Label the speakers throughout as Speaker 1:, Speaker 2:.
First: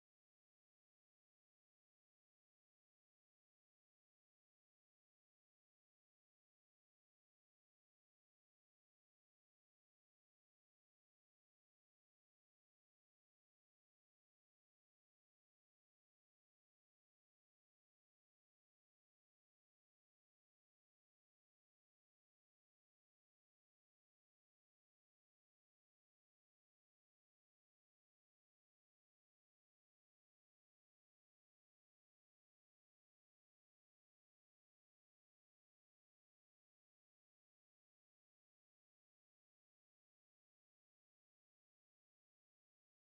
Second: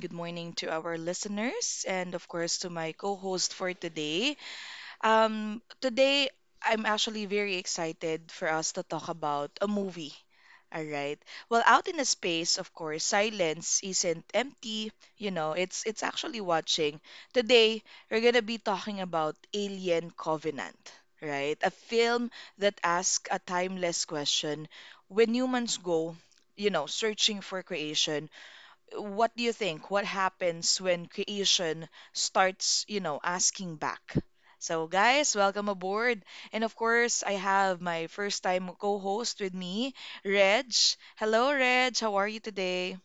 Speaker 1: Good morning to our listeners, and of course to my co host for today. Today, I'm actually very excited for us to talk about a movie. All right. Well, out in the space, of course, silence isn't empty. You know, it's actually watching. Today, we're gonna be talking about Alien Covenant, right? A film that asks a timeless question: When humans go, searching for creation, what do you think? What happens when creation starts, asking back? So, guys, welcome aboard. And of course, I have my first time co host with me, Reg. Hello, Reg. How are you today?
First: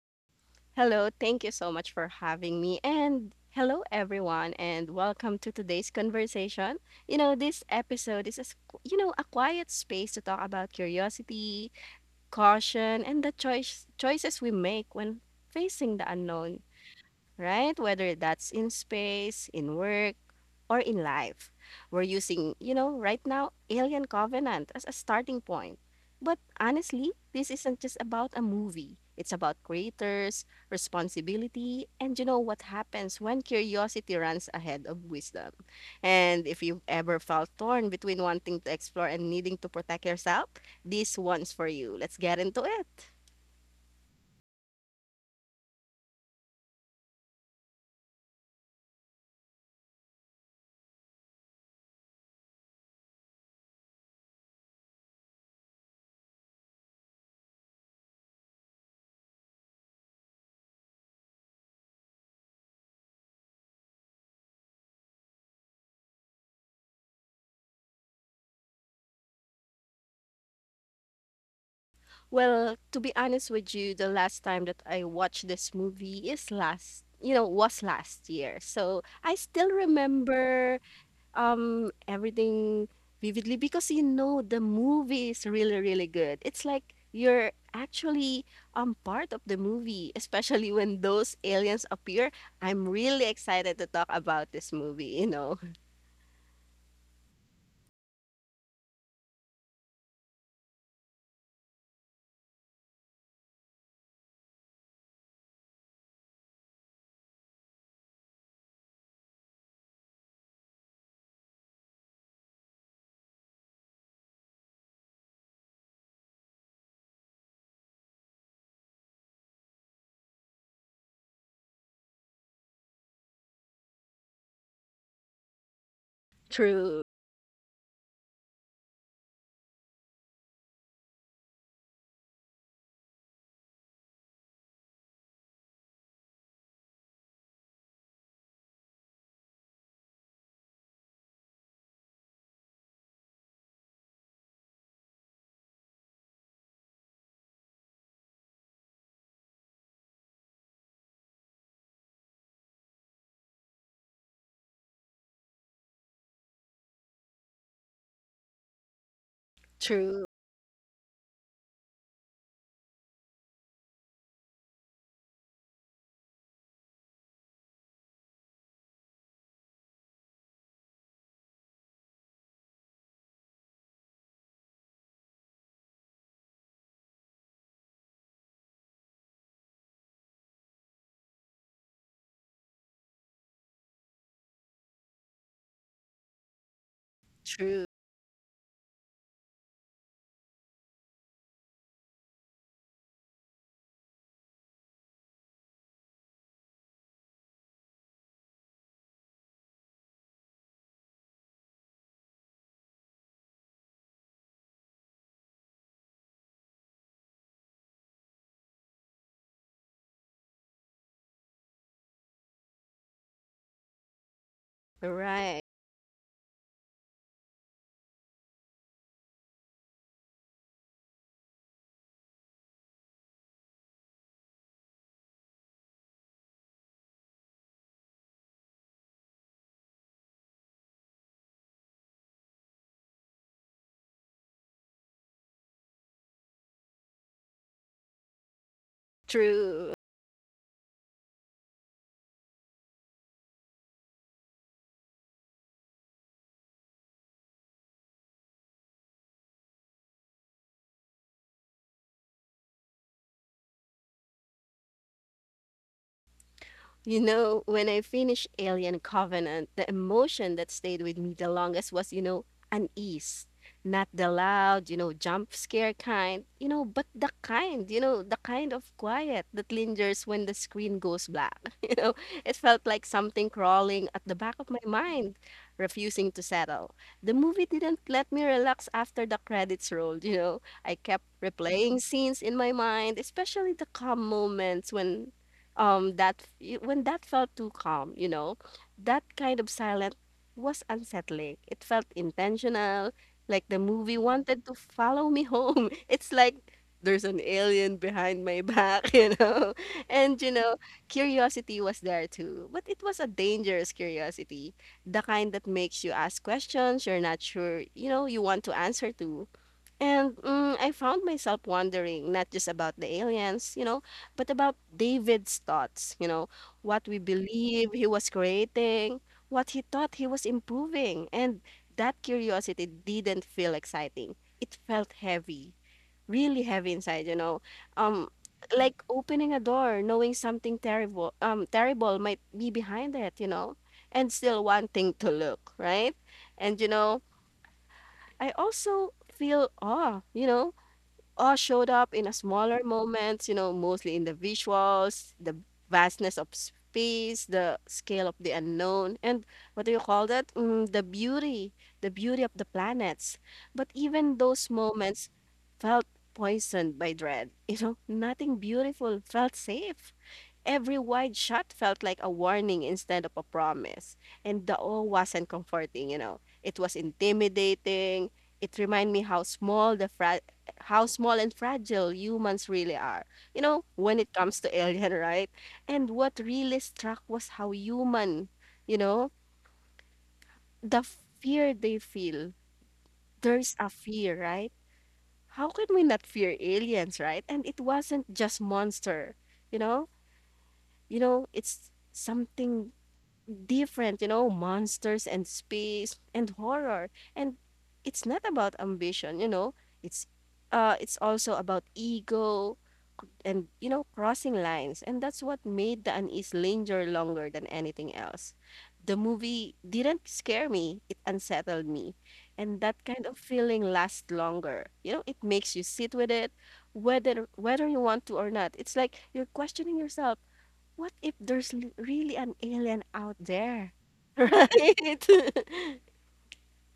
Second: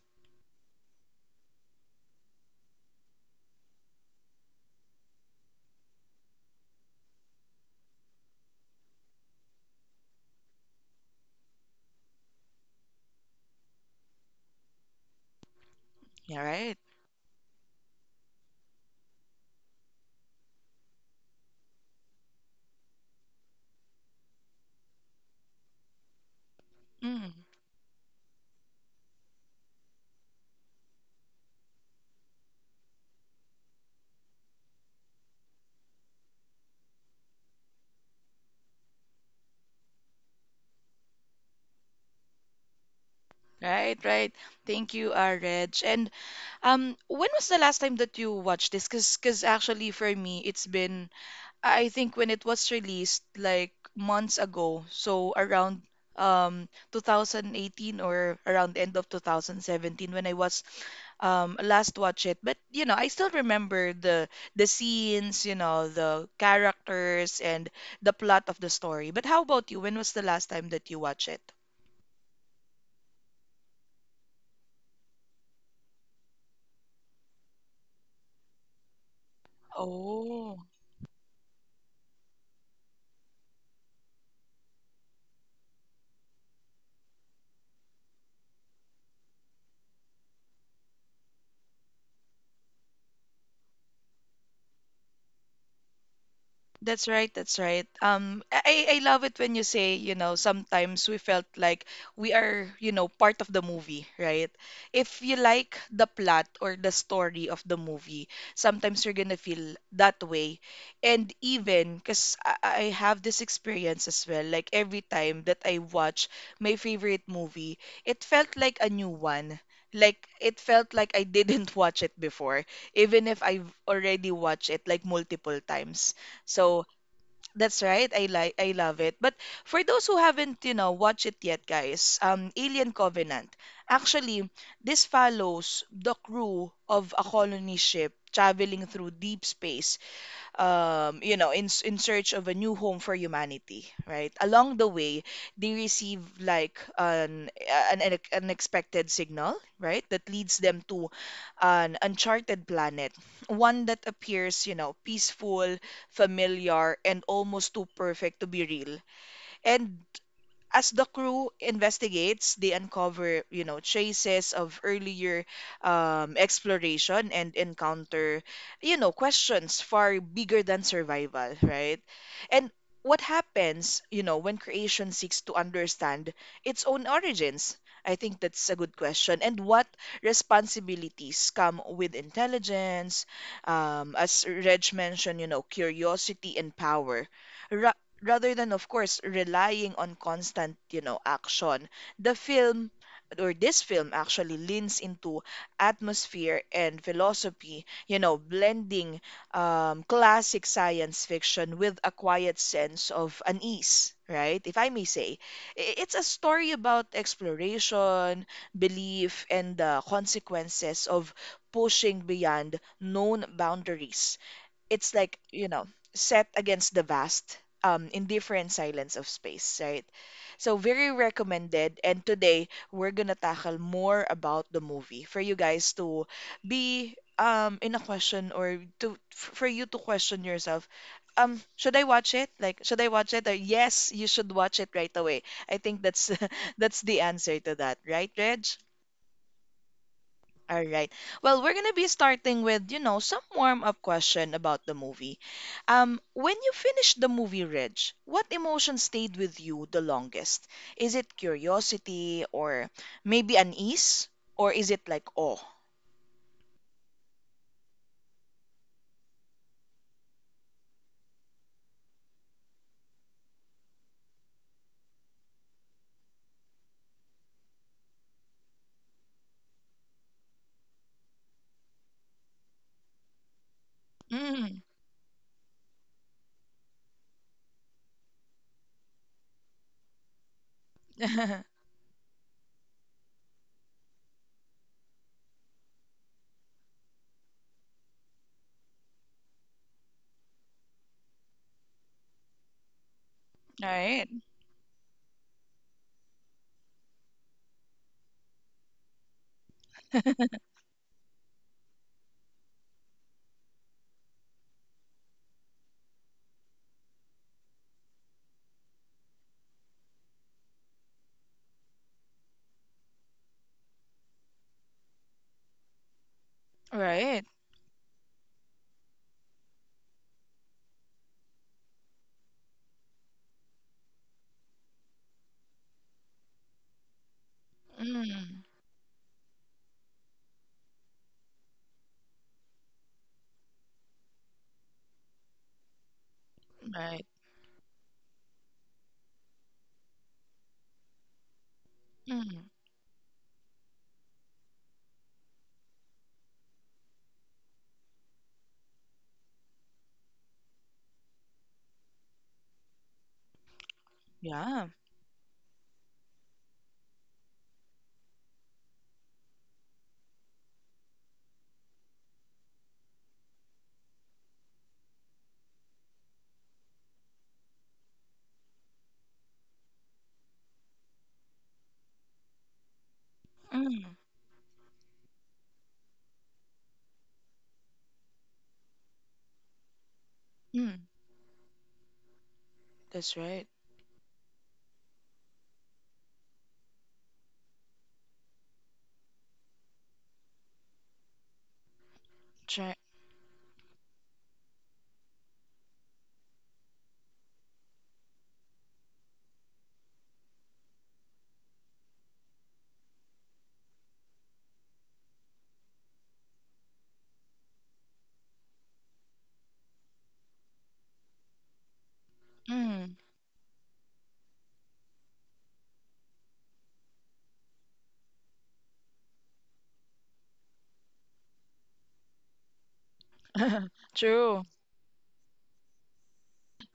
Speaker 2: Hello, thank you so much for having me. And hello, everyone, and welcome to today's conversation. This episode is, a, s- you know, a quiet space to talk about curiosity, caution, and the choices we make when facing the
Speaker 1: All
Speaker 2: unknown,
Speaker 1: right.
Speaker 2: right? Whether that's in space, in work, or in life. We're using, you know, right now, Alien Covenant as a starting point. But honestly,
Speaker 1: Mm,
Speaker 2: this isn't just about a movie. It's about creators, responsibility, and what happens when curiosity runs ahead of wisdom. And if you've ever felt torn between wanting to explore and needing to protect yourself, this one's for you. Let's get into it.
Speaker 1: right, right. Thank you, Reg. And when was the last time that you watched this? Because, cause actually, for me, it's been. I think when it was released like months ago, so around 2018 or around the end of 2017 when I was last watch it. But you know, I still remember the scenes, you know, the characters and the plot of the story. But how about you? When was the last time that you watch it?
Speaker 2: Well, to be honest with you, the last time that I watched this movie is last, you know, was last year. So I still
Speaker 1: Oh.
Speaker 2: remember everything vividly, because you know the movie is really, really good. It's like you're actually part of the movie, especially when those aliens appear. I'm really excited to talk about this movie, you know.
Speaker 1: That's right, that's right. I love it when you say, you know, sometimes we felt like we are, you know, part of the movie, right? If you like the plot or the story of the movie, sometimes you're gonna feel that way. And even, because I have this experience as well, like every time that I watch my favorite movie, it felt like a new one. Like it felt like I didn't watch it before, even if I've already watched it like multiple times. So
Speaker 2: True,
Speaker 1: that's right. I love it. But for those who haven't, you know, watched it yet, guys, Alien Covenant. Actually, this follows the crew of a colony ship traveling through deep space you know, in search of a new home for humanity, right? Along the way, they receive like an unexpected signal, right, that leads them to an uncharted planet, one that appears, you know, peaceful, familiar, and almost too perfect to be real. And
Speaker 2: true,
Speaker 1: as the crew investigates, they uncover, you know, traces of earlier exploration and encounter, you know, questions far bigger than survival, right? And what happens, you know, when creation seeks to understand its own origins? I think that's a good question. And what responsibilities come with intelligence? As Reg mentioned, you know, curiosity and power
Speaker 2: true.
Speaker 1: ra- rather than of course relying on constant, you know, action. The film or this film actually leans into atmosphere and philosophy, you know, blending classic science fiction with a quiet sense of unease, right, if I may say. It's a story about exploration, belief, and the consequences of pushing beyond known boundaries. It's like,
Speaker 2: Right.
Speaker 1: you know, set against the vast indifferent silence of space, right? So very recommended, and today we're gonna tackle more about the movie for you guys to be in a question or for you to question yourself, should I watch it? Like, should I watch it, or yes, you should watch it right away. I think that's that's the answer to that, right, Reg?
Speaker 2: True.
Speaker 1: All right. Well, we're gonna be starting with, you know, some warm-up question about the movie. When you finished the movie, Reg, what emotion stayed with you the longest? Is it curiosity, or maybe unease? Or is it like awe?
Speaker 2: You know, when I finished Alien Covenant, the emotion that stayed with me the longest was, you know, unease. Not the loud, you know, jump scare kind, you know, but the kind of quiet that lingers when the screen goes black. You know, it felt like something crawling at the back of
Speaker 1: Mm.
Speaker 2: my mind, refusing to settle. The movie didn't let me relax after the credits rolled, you know. I kept replaying scenes in my mind, especially the calm moments when that y- when that felt too calm, you know, that kind of silence was unsettling. It felt intentional, like the movie
Speaker 1: Right.
Speaker 2: wanted to follow me home. It's like there's an alien behind my back. You know, and you know, curiosity was there too, but it was a dangerous curiosity, the kind that makes you ask questions you're not sure you want to answer to. I found myself wondering not just about the aliens, you know, but about David's thoughts, you know, what we
Speaker 1: Right.
Speaker 2: believe he was creating, what he thought he was improving. And that curiosity didn't feel exciting. It felt heavy, really heavy inside, you know. Um,
Speaker 1: Mm.
Speaker 2: like opening a door, knowing something terrible might be behind it, you know, and still wanting to look, right? And you know,
Speaker 1: Right.
Speaker 2: I also feel awe, you know, all showed up in a
Speaker 1: Mm.
Speaker 2: smaller moments, you know, mostly in the visuals, the vastness of space, the scale of the unknown, and what do you call that? The beauty of the planets. But even those
Speaker 1: Yeah.
Speaker 2: moments felt poisoned by dread. You know, nothing beautiful felt safe. Every wide shot felt like a warning instead of a promise. And the awe wasn't comforting, you know. It was intimidating. It reminded me how small and fragile humans really are. You know,
Speaker 1: Mm.
Speaker 2: when it comes to alien, right? And what really struck was how human, you know,
Speaker 1: Mm.
Speaker 2: the fear they feel.
Speaker 1: That's right.
Speaker 2: There's a fear, right? How can we not fear aliens, right? And it wasn't just monster, you know? You know, it's something
Speaker 1: Try.
Speaker 2: different, you know, monsters and space and horror. And it's not about ambition, you know. It's it's also about ego, and you know, crossing lines. And that's what made the unease linger longer than anything else. The movie didn't scare me, it unsettled me. And that
Speaker 1: Mm.
Speaker 2: kind of feeling lasts longer, you know. It makes you sit with it, whether you want to or not. It's like you're questioning yourself, what if there's really an alien out there?
Speaker 1: True.
Speaker 2: Right.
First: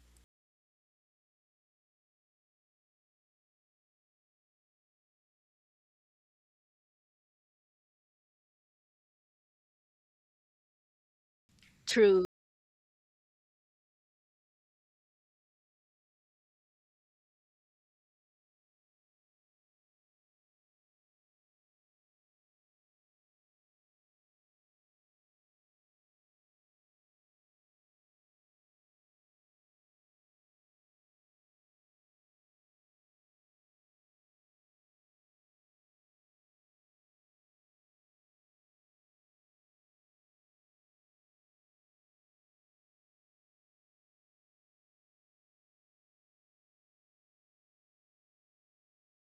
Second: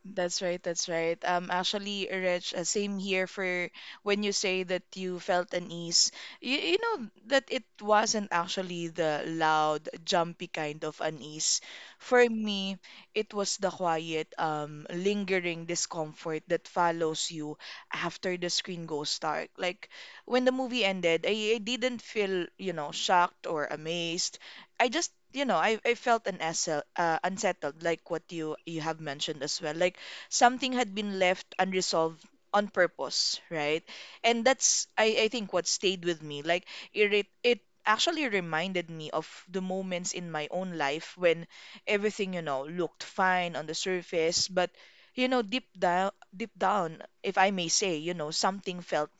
Speaker 1: That's right, that's right. Actually, Rich, same here for when you say that you felt an ease. You know that it wasn't actually the loud, jumpy kind of unease. For
Speaker 2: True.
Speaker 1: me, it was the quiet, lingering discomfort that follows you after the screen goes dark. Like when the movie ended, I didn't feel, you know, shocked or amazed. I just, you know, I felt an unsettled, like what you have mentioned as well. Like something had been left unresolved on purpose, right? And that's, I think, what stayed with me. Like it actually reminded me of the moments in my own life when everything, you know, looked fine on the surface, but you know, deep down, if I may say, you know, something felt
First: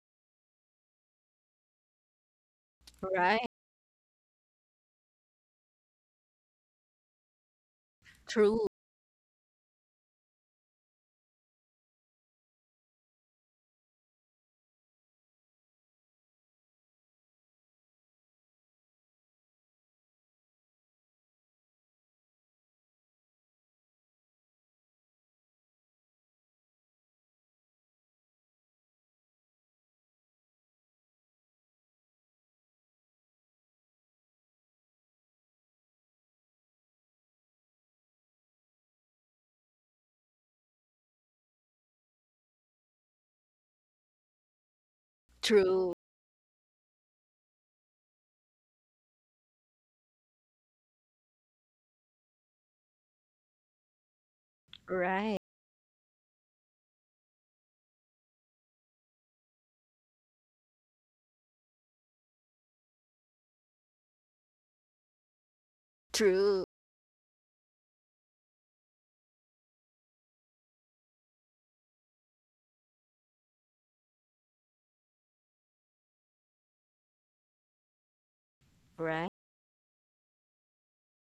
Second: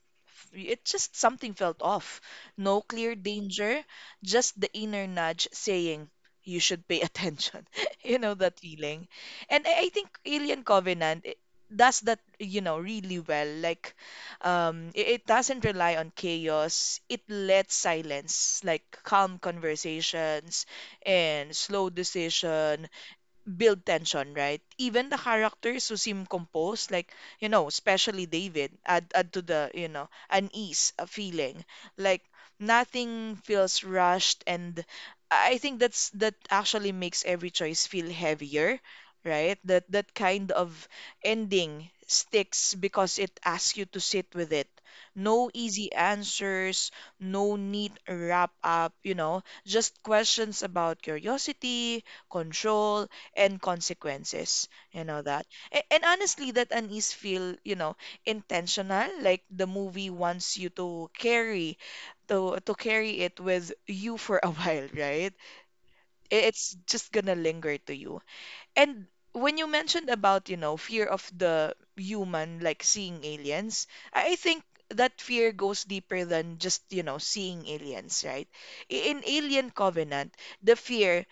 Speaker 1: it just something felt off. No clear
Speaker 2: Right.
Speaker 1: danger, just the inner nudge saying you should pay attention. You know that
Speaker 2: True.
Speaker 1: feeling. And I think Alien Covenant does that, you know, really well. Like, it doesn't rely on chaos. It lets silence, like calm conversations and slow decision build tension, right? Even the characters who seem composed, like, you know, especially David, add to the, you know, unease a feeling. Like nothing feels rushed, and I think that actually makes every choice feel heavier, right? That kind of ending sticks because it asks you to sit with it. No easy
Speaker 2: True.
Speaker 1: answers, no neat wrap up, you know, just questions about curiosity, control, and consequences, you know
Speaker 2: Right.
Speaker 1: that. And honestly that unease feel, you know, intentional, like the movie wants you to carry it with you for a while, right?
Speaker 2: True.
Speaker 1: It's just gonna linger to you. And when you mentioned about, you know, fear of the human, like seeing aliens, I think that fear goes deeper than just, you know, seeing aliens, right? In
Speaker 2: Right.
Speaker 1: Alien Covenant, the fear,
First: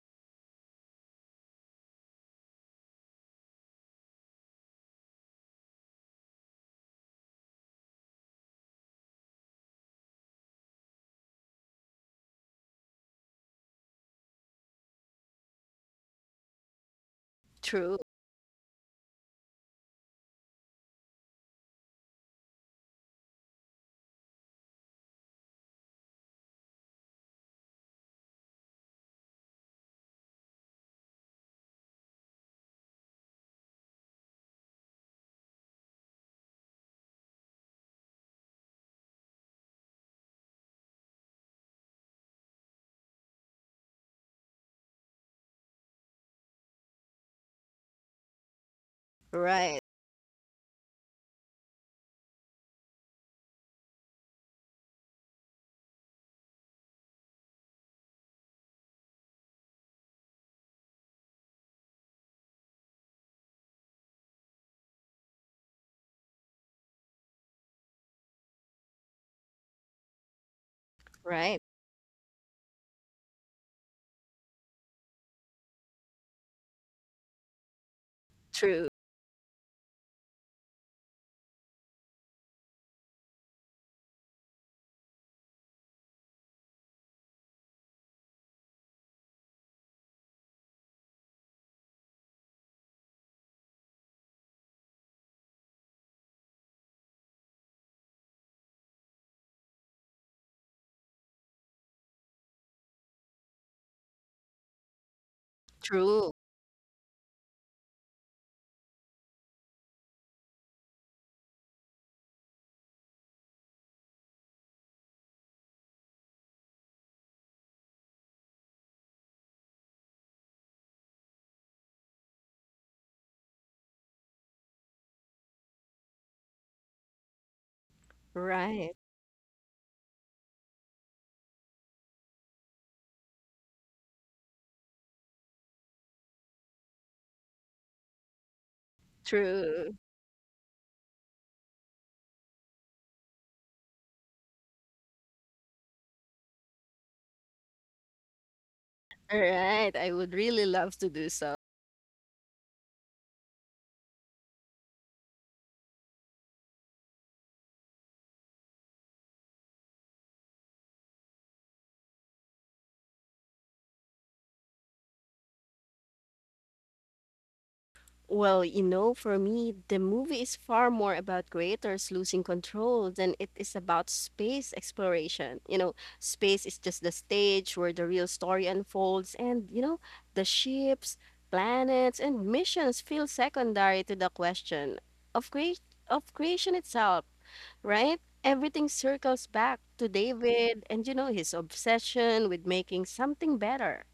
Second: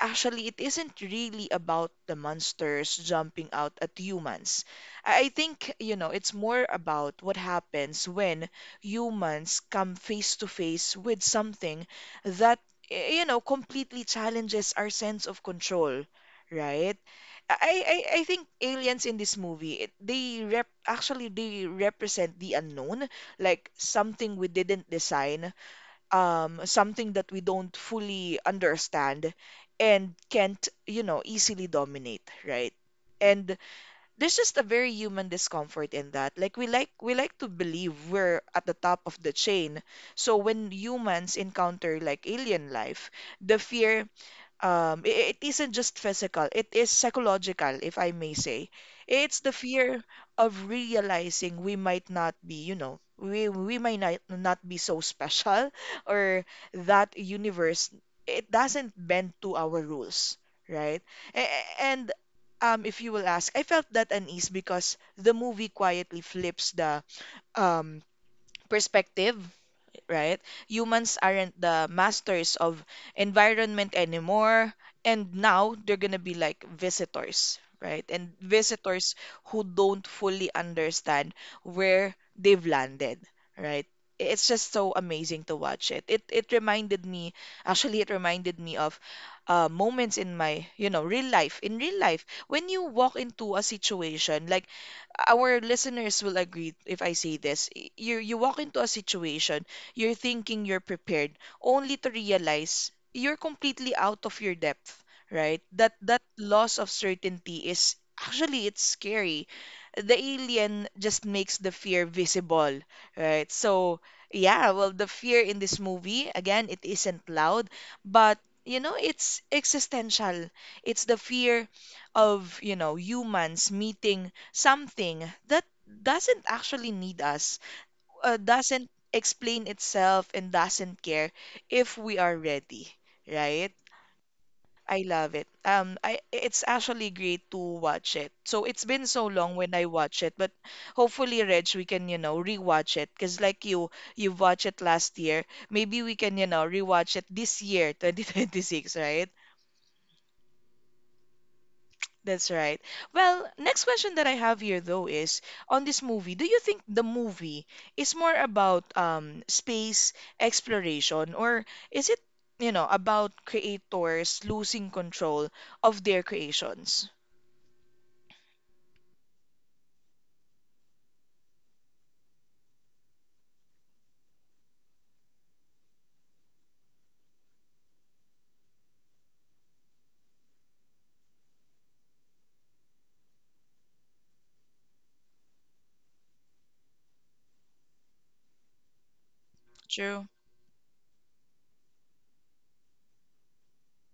Speaker 1: actually, it isn't really about the monsters jumping out at humans. I think, you know, it's more about what happens when humans come face to face with something that, you know, completely challenges our sense of control, right? I I
Speaker 2: True.
Speaker 1: I think aliens in this movie they rep actually they represent the unknown, like something we didn't design, something that we don't fully understand, and can't, you know, easily dominate, right? And there's just a very human discomfort in that. Like we like to believe we're at the top of the chain. So when humans encounter like alien life, the fear, it isn't just physical, it is psychological, if I may say. It's the
Speaker 2: Right.
Speaker 1: fear of realizing we might not be, you know, we might not be so special, or that universe, it doesn't bend to our rules, right? And if you will ask, I felt that unease because the movie quietly flips the um perspective, right? Humans aren't
Speaker 2: Right.
Speaker 1: the masters of environment anymore, and now they're gonna be like visitors, right? And
Speaker 2: True.
Speaker 1: visitors who don't fully understand where they've landed, right? It's just so amazing to watch it. It reminded me, actually, it reminded me of moments in my, you know, real life. In real life, when you walk into a situation, like our listeners will agree if I say this. You walk into a situation, you're thinking you're prepared, only to realize you're completely out of your depth, right? That
Speaker 2: True.
Speaker 1: loss of certainty is actually it's scary. The alien just makes the fear visible, right? So yeah, well, the fear in this movie, again, it isn't loud, but you know, it's existential. It's the fear of, you know, humans meeting something that doesn't actually need us, doesn't
Speaker 2: Right.
Speaker 1: explain itself, and doesn't care if we are ready, right? I love it. I it's actually great to watch it. So it's been so long when I
Speaker 2: True.
Speaker 1: watch it, but hopefully, Reg, we can, you know, rewatch it. Cause like you watched it last year. Maybe we can, you know, rewatch it this year, 2026, right?
Speaker 2: Right. I would really love to do so.
Speaker 1: That's right. Well, next question that I have here though is on this movie, do you think the movie is more about space exploration or is it, you know, about creators losing control of their creations?
Speaker 2: Well, you know, for me, the movie is far more about creators losing control than it is about space exploration. You know, space is just the stage where the real story unfolds, and, you know, the ships, planets, and missions feel secondary to the question of, crea- of creation itself, right? Everything circles back to
Speaker 1: True.
Speaker 2: David and, you know, his obsession with making something better.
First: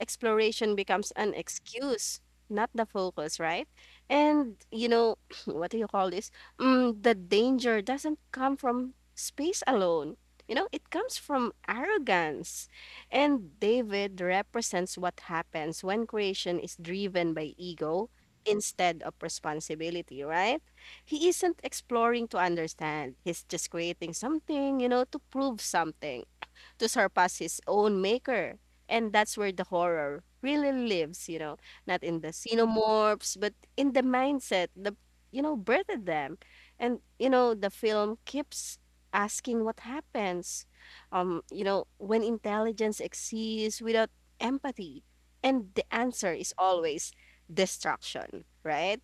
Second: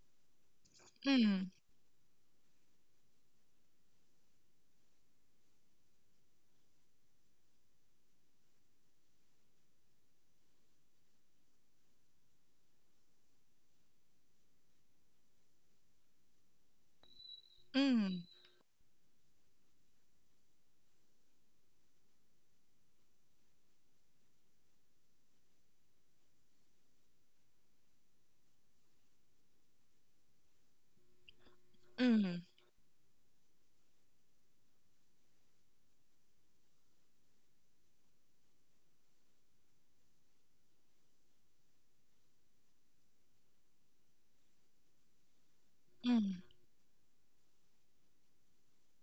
Speaker 2: Exploration becomes an
Speaker 1: Mm,
Speaker 2: excuse, not the focus, right? And you know, what do you call this? Mm, the danger doesn't come from space alone. You know, it comes from arrogance. And David represents what happens when creation is driven by ego
Speaker 1: mm,
Speaker 2: instead of responsibility, right? He isn't exploring to understand. He's just creating something, you know, to prove something, to surpass his own maker. And that's where the horror really lives, you know, not in the
Speaker 1: mm,
Speaker 2: xenomorphs, but in the mindset, the, you know, birthed them. And, you know, the film keeps asking what happens, you know, when intelligence exists without empathy. And the answer
Speaker 1: mm,
Speaker 2: is always destruction, right?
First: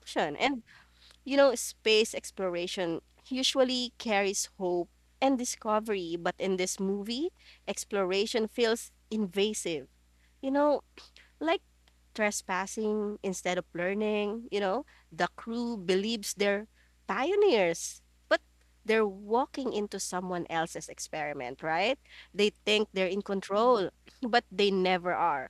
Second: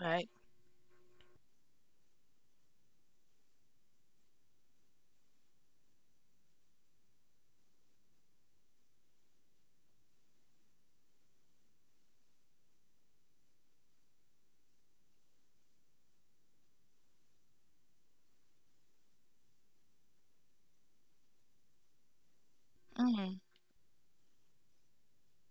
Speaker 1: right.
Speaker 2: And you know, space exploration usually carries hope and discovery, but in this movie, exploration feels invasive. You know, like trespassing instead of learning. You know, the crew believes they're pioneers, but they're walking into someone else's experiment, right? They think they're in
Speaker 1: Mm,
Speaker 2: control, but they never are.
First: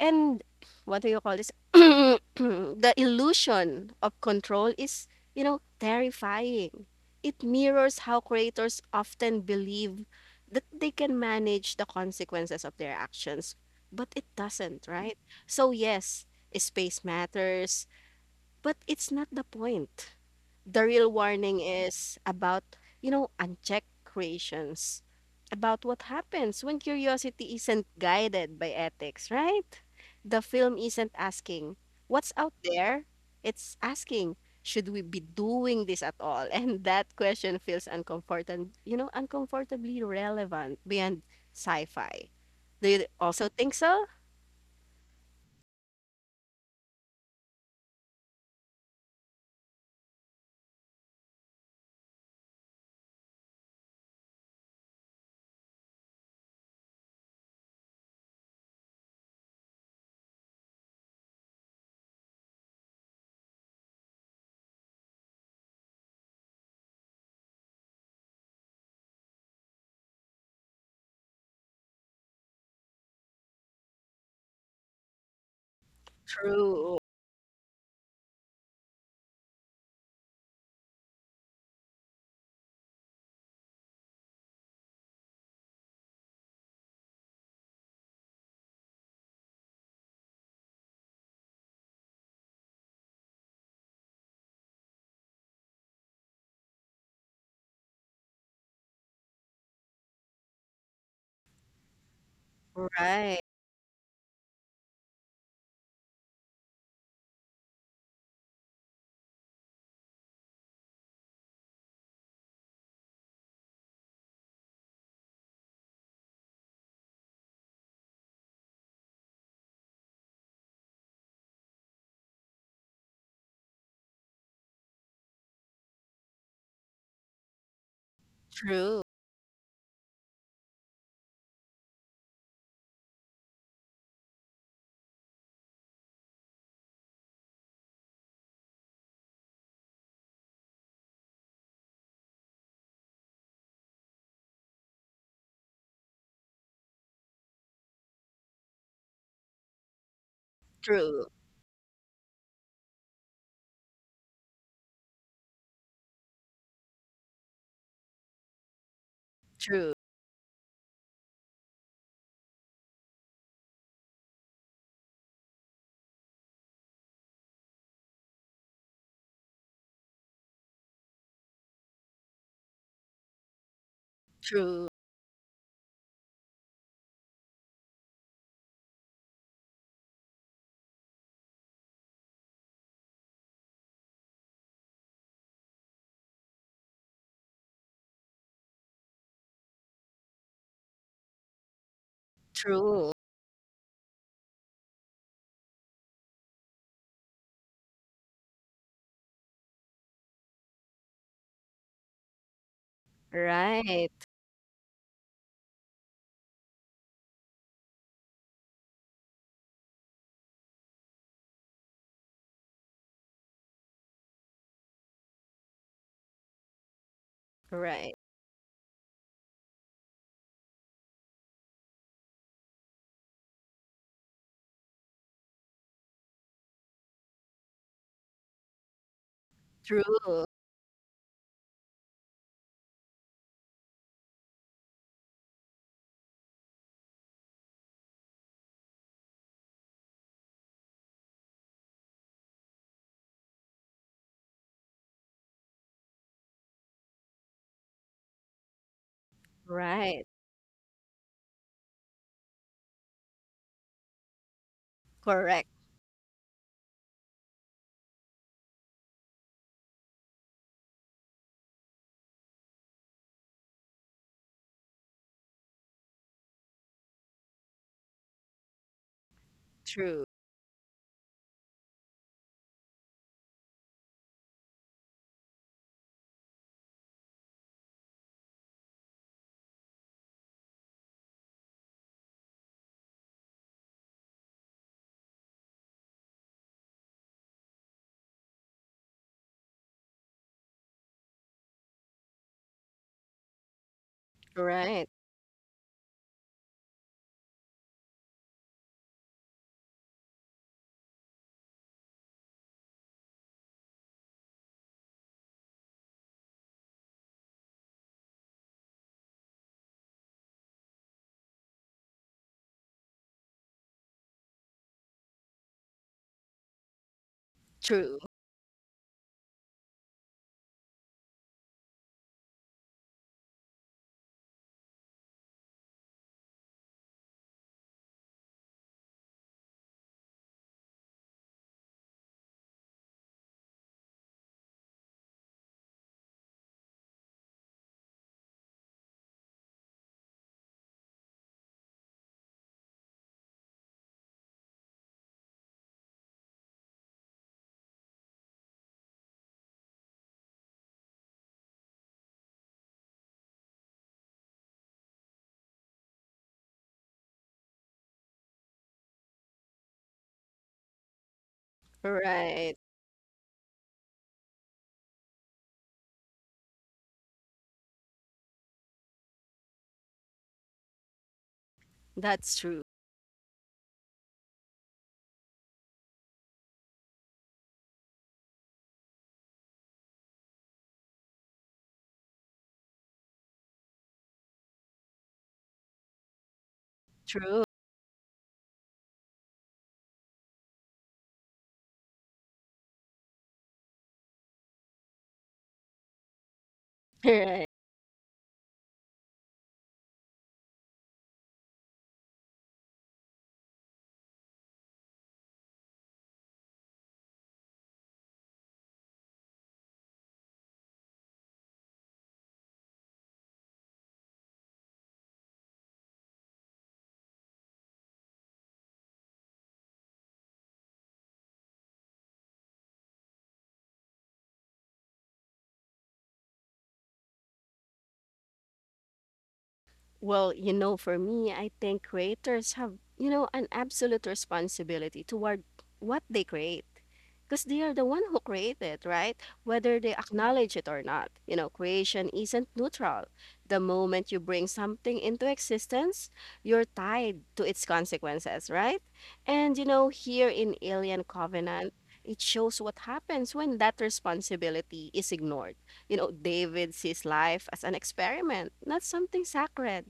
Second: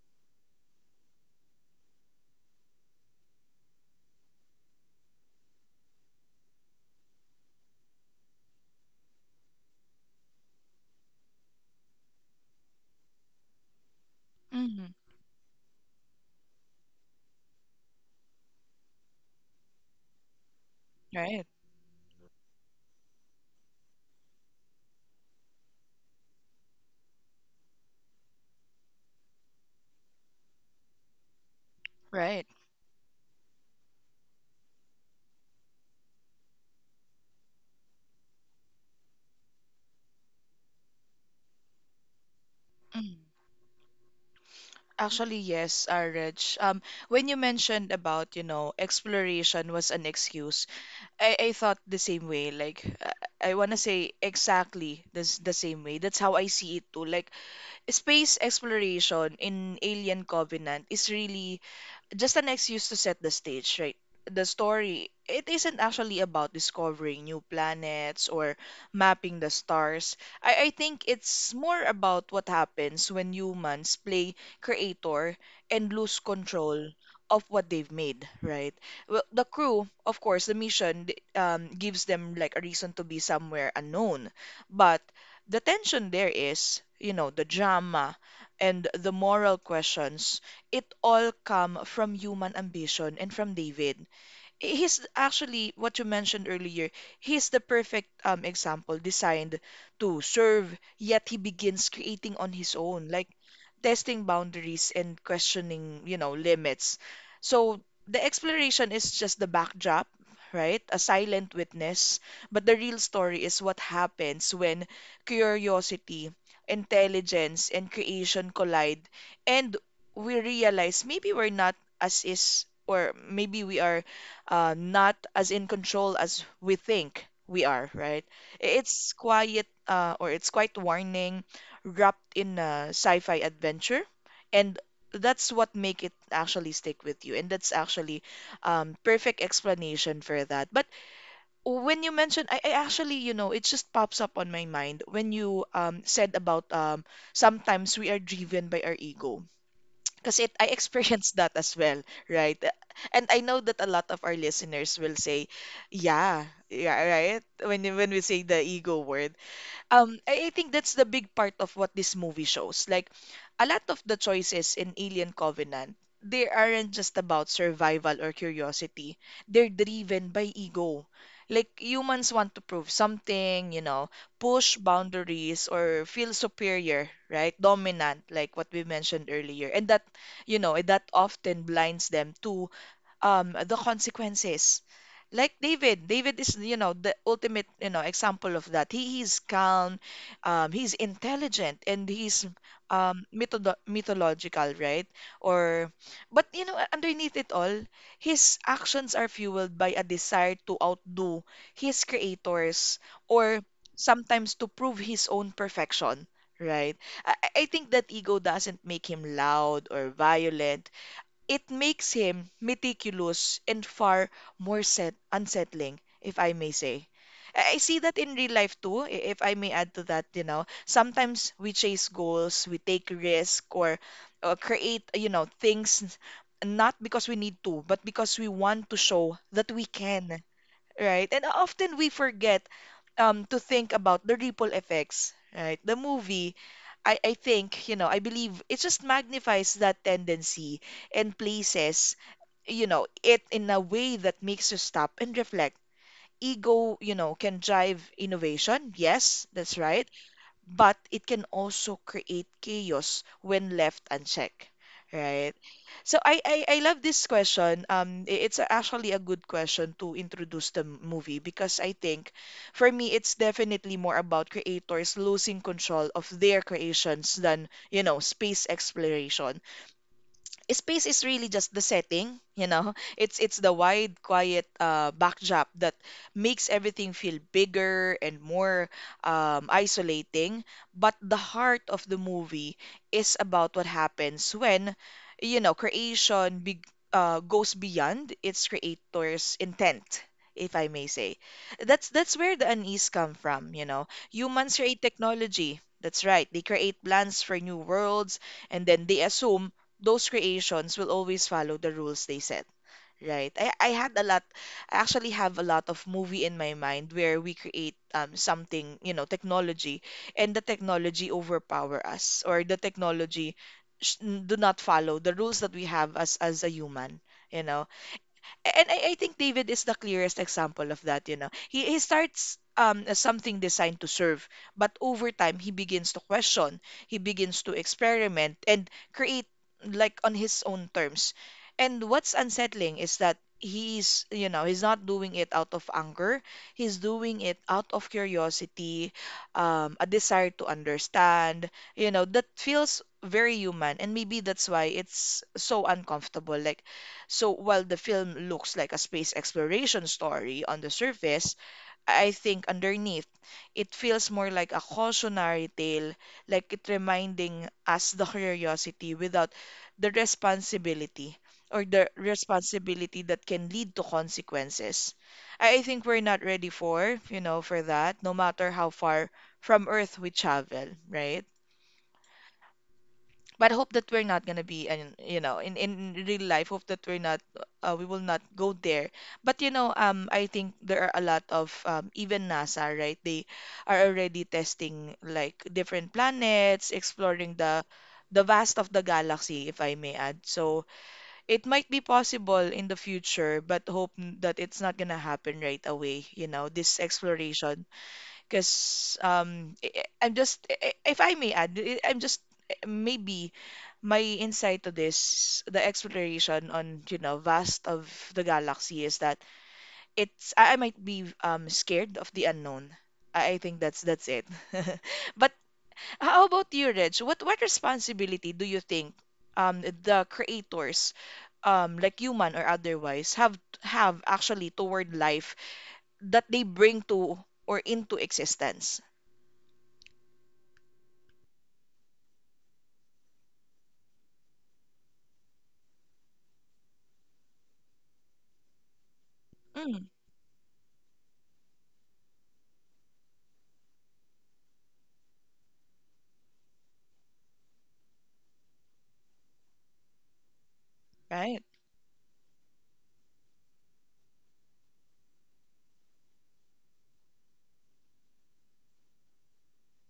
Speaker 2: And what do you call this? The illusion of control is, you know, terrifying. It mirrors how creators often believe that they can manage the consequences of their actions, but it doesn't,
Speaker 1: mm,
Speaker 2: right? So, yes, space matters, but it's not the point. The real
Speaker 1: right,
Speaker 2: warning is about, you know, unchecked creations, about what happens when curiosity isn't guided by ethics, right? The film isn't asking, what's
Speaker 1: right.
Speaker 2: out there? It's asking, should we be doing this at all? And that question feels uncomfortable, you know, uncomfortably relevant beyond sci-fi. Do you
Speaker 1: Mm.
Speaker 2: also think so?
Speaker 1: Actually, yes, Reg. When you mentioned about, you know, exploration was an excuse, I thought the same way. Like, I want to say exactly this, the same way. That's how I see it too. Like, space exploration in Alien Covenant is really just an excuse to set the stage, right? The story, it isn't actually about discovering new planets or mapping the stars. I think it's more about what happens when humans play creator and lose control
Speaker 2: True.
Speaker 1: of what they've made, right? Well, the crew, of course, the mission gives them like a reason to be somewhere unknown. But the tension there is, you know, the drama and the moral questions, it all come from human ambition and from David. He's actually what you mentioned earlier. He's the perfect example designed to serve, yet he begins creating on his own, like
Speaker 2: Right.
Speaker 1: testing boundaries and questioning, you know, limits. So the exploration is just the backdrop, right? A silent witness, but the real story is what happens when curiosity, intelligence, and creation collide, and we realize maybe we're not as is, or maybe we are not as in control as we think we are, right?
Speaker 2: True.
Speaker 1: It's quiet or it's quite warning wrapped in a sci-fi adventure, and that's what make it actually stick with you, and that's actually perfect explanation for that. But when you mentioned, I actually, you know, it just pops up on my mind when you said about sometimes we are driven by our ego because it I
Speaker 2: True.
Speaker 1: experienced that as well, right? And I know that a lot of our listeners will say, yeah, yeah, right? When we say the ego word,
Speaker 2: True.
Speaker 1: I think that's the big part of what this movie shows. Like, a lot of the choices in Alien Covenant, they aren't just about survival or curiosity. They're driven by ego. Like, humans want to prove something, you know, push
Speaker 2: True.
Speaker 1: boundaries or feel superior, right? Dominant, like what we mentioned earlier. And that, you know, that often blinds them to the consequences. Like David, David is, you know, the ultimate, you know, example of that. He is calm, he's intelligent, and he's
Speaker 2: True.
Speaker 1: methodo mythological, right? Or, but you know, underneath it all, his actions are fueled by a desire to outdo his creators, or
Speaker 2: Right.
Speaker 1: sometimes to prove his own perfection, right? I think that ego doesn't make him loud or violent. It makes him meticulous and far more set unsettling, if I may say. I see
Speaker 2: Right.
Speaker 1: that in real life too, if I may add to that, you know, sometimes we chase goals, we take risk or create, you know, things not because we need to, but because we want to show that we
Speaker 2: True.
Speaker 1: can right? And often we forget to think about the ripple effects, right? The movie, I think, you know, I believe it just magnifies that tendency and places, you know, it in a way that makes you stop and reflect. Ego, you know, can drive innovation. Yes, that's right
Speaker 2: Right.
Speaker 1: but it can also create chaos when left unchecked, right?
Speaker 2: Correct.
Speaker 1: So I love this question. It's actually a good question to introduce the movie because I think for me it's definitely more about creators losing control of their creations than, you know, space exploration
Speaker 2: True.
Speaker 1: space is really just the setting you know it's the wide quiet backdrop that makes everything feel bigger and more isolating but the heart of the movie is about what happens when you know creation goes beyond its creator's intent if I may say that's where the unease come from you know humans create
Speaker 2: Right.
Speaker 1: technology that's right they create plans for new worlds and then they assume those creations will always follow the rules they set, right? I actually have a lot of movie in my mind where we create something, you know, technology, and the technology overpower us, or the technology sh- do not follow the rules that we have as a human, you know.
Speaker 2: True.
Speaker 1: And I think David is the clearest example of that, you know. He starts as something designed to serve, but over time, he begins to question, he begins to experiment and create like on his own terms. And what's unsettling is that he's, you know, he's not doing it out of anger. He's doing it out of curiosity, a desire to understand, you know, that feels very human. And maybe that's why it's so uncomfortable. Like, so while the film looks like a space exploration story on the surface, I think underneath it feels more like a cautionary tale, like it reminding us the curiosity without the responsibility the
Speaker 2: Right.
Speaker 1: responsibility that can lead to consequences. I think we're not ready for, you know, for that, no matter how far from Earth we travel, right?
Speaker 2: That's true.
Speaker 1: But I hope that we're not gonna be and you know in real life hope that we're not we will not go there but you know I think there are a lot of even NASA right they are already testing like different planets exploring
Speaker 2: True.
Speaker 1: the vast of the galaxy if I may add so it might be possible in the future but hope that it's not gonna happen right away you know this
Speaker 2: Right.
Speaker 1: exploration because I'm just, if I may add, I'm just maybe my insight to this, the exploration on you know vast of the galaxy is that it's I might be scared of the unknown. I think that's it. But how about you, Reg? What responsibility do you think the creators, like human or otherwise, have actually toward life that they bring to or into existence?
Speaker 2: Well, you know, for me, I think creators have, you know, an absolute responsibility toward what they create, because they are the one who create it, right?
Speaker 1: Hmm.
Speaker 2: Whether they acknowledge it or not. You know, creation isn't neutral. The moment you bring something into existence, you're tied to its consequences, right? And you know, here in Alien
Speaker 1: Right.
Speaker 2: Covenant, it shows what happens when that responsibility is ignored. You know, David sees life as an experiment, not something sacred.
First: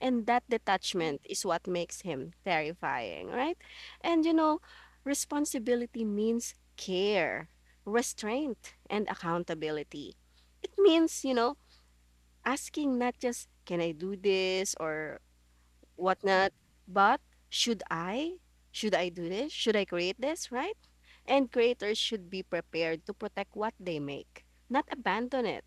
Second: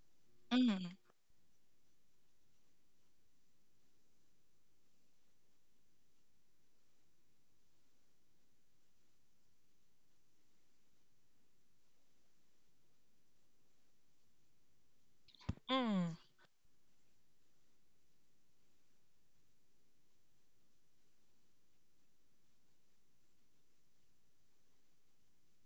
Speaker 2: And that
Speaker 1: Mm.
Speaker 2: detachment is what makes him terrifying, right? And you know, responsibility means care, restraint, and accountability. It means, you know, asking not just, can I do this or
Speaker 1: Mm.
Speaker 2: whatnot, but should I? Should I do this? Should I create this, right? And creators should be prepared to protect what they make, not abandon it.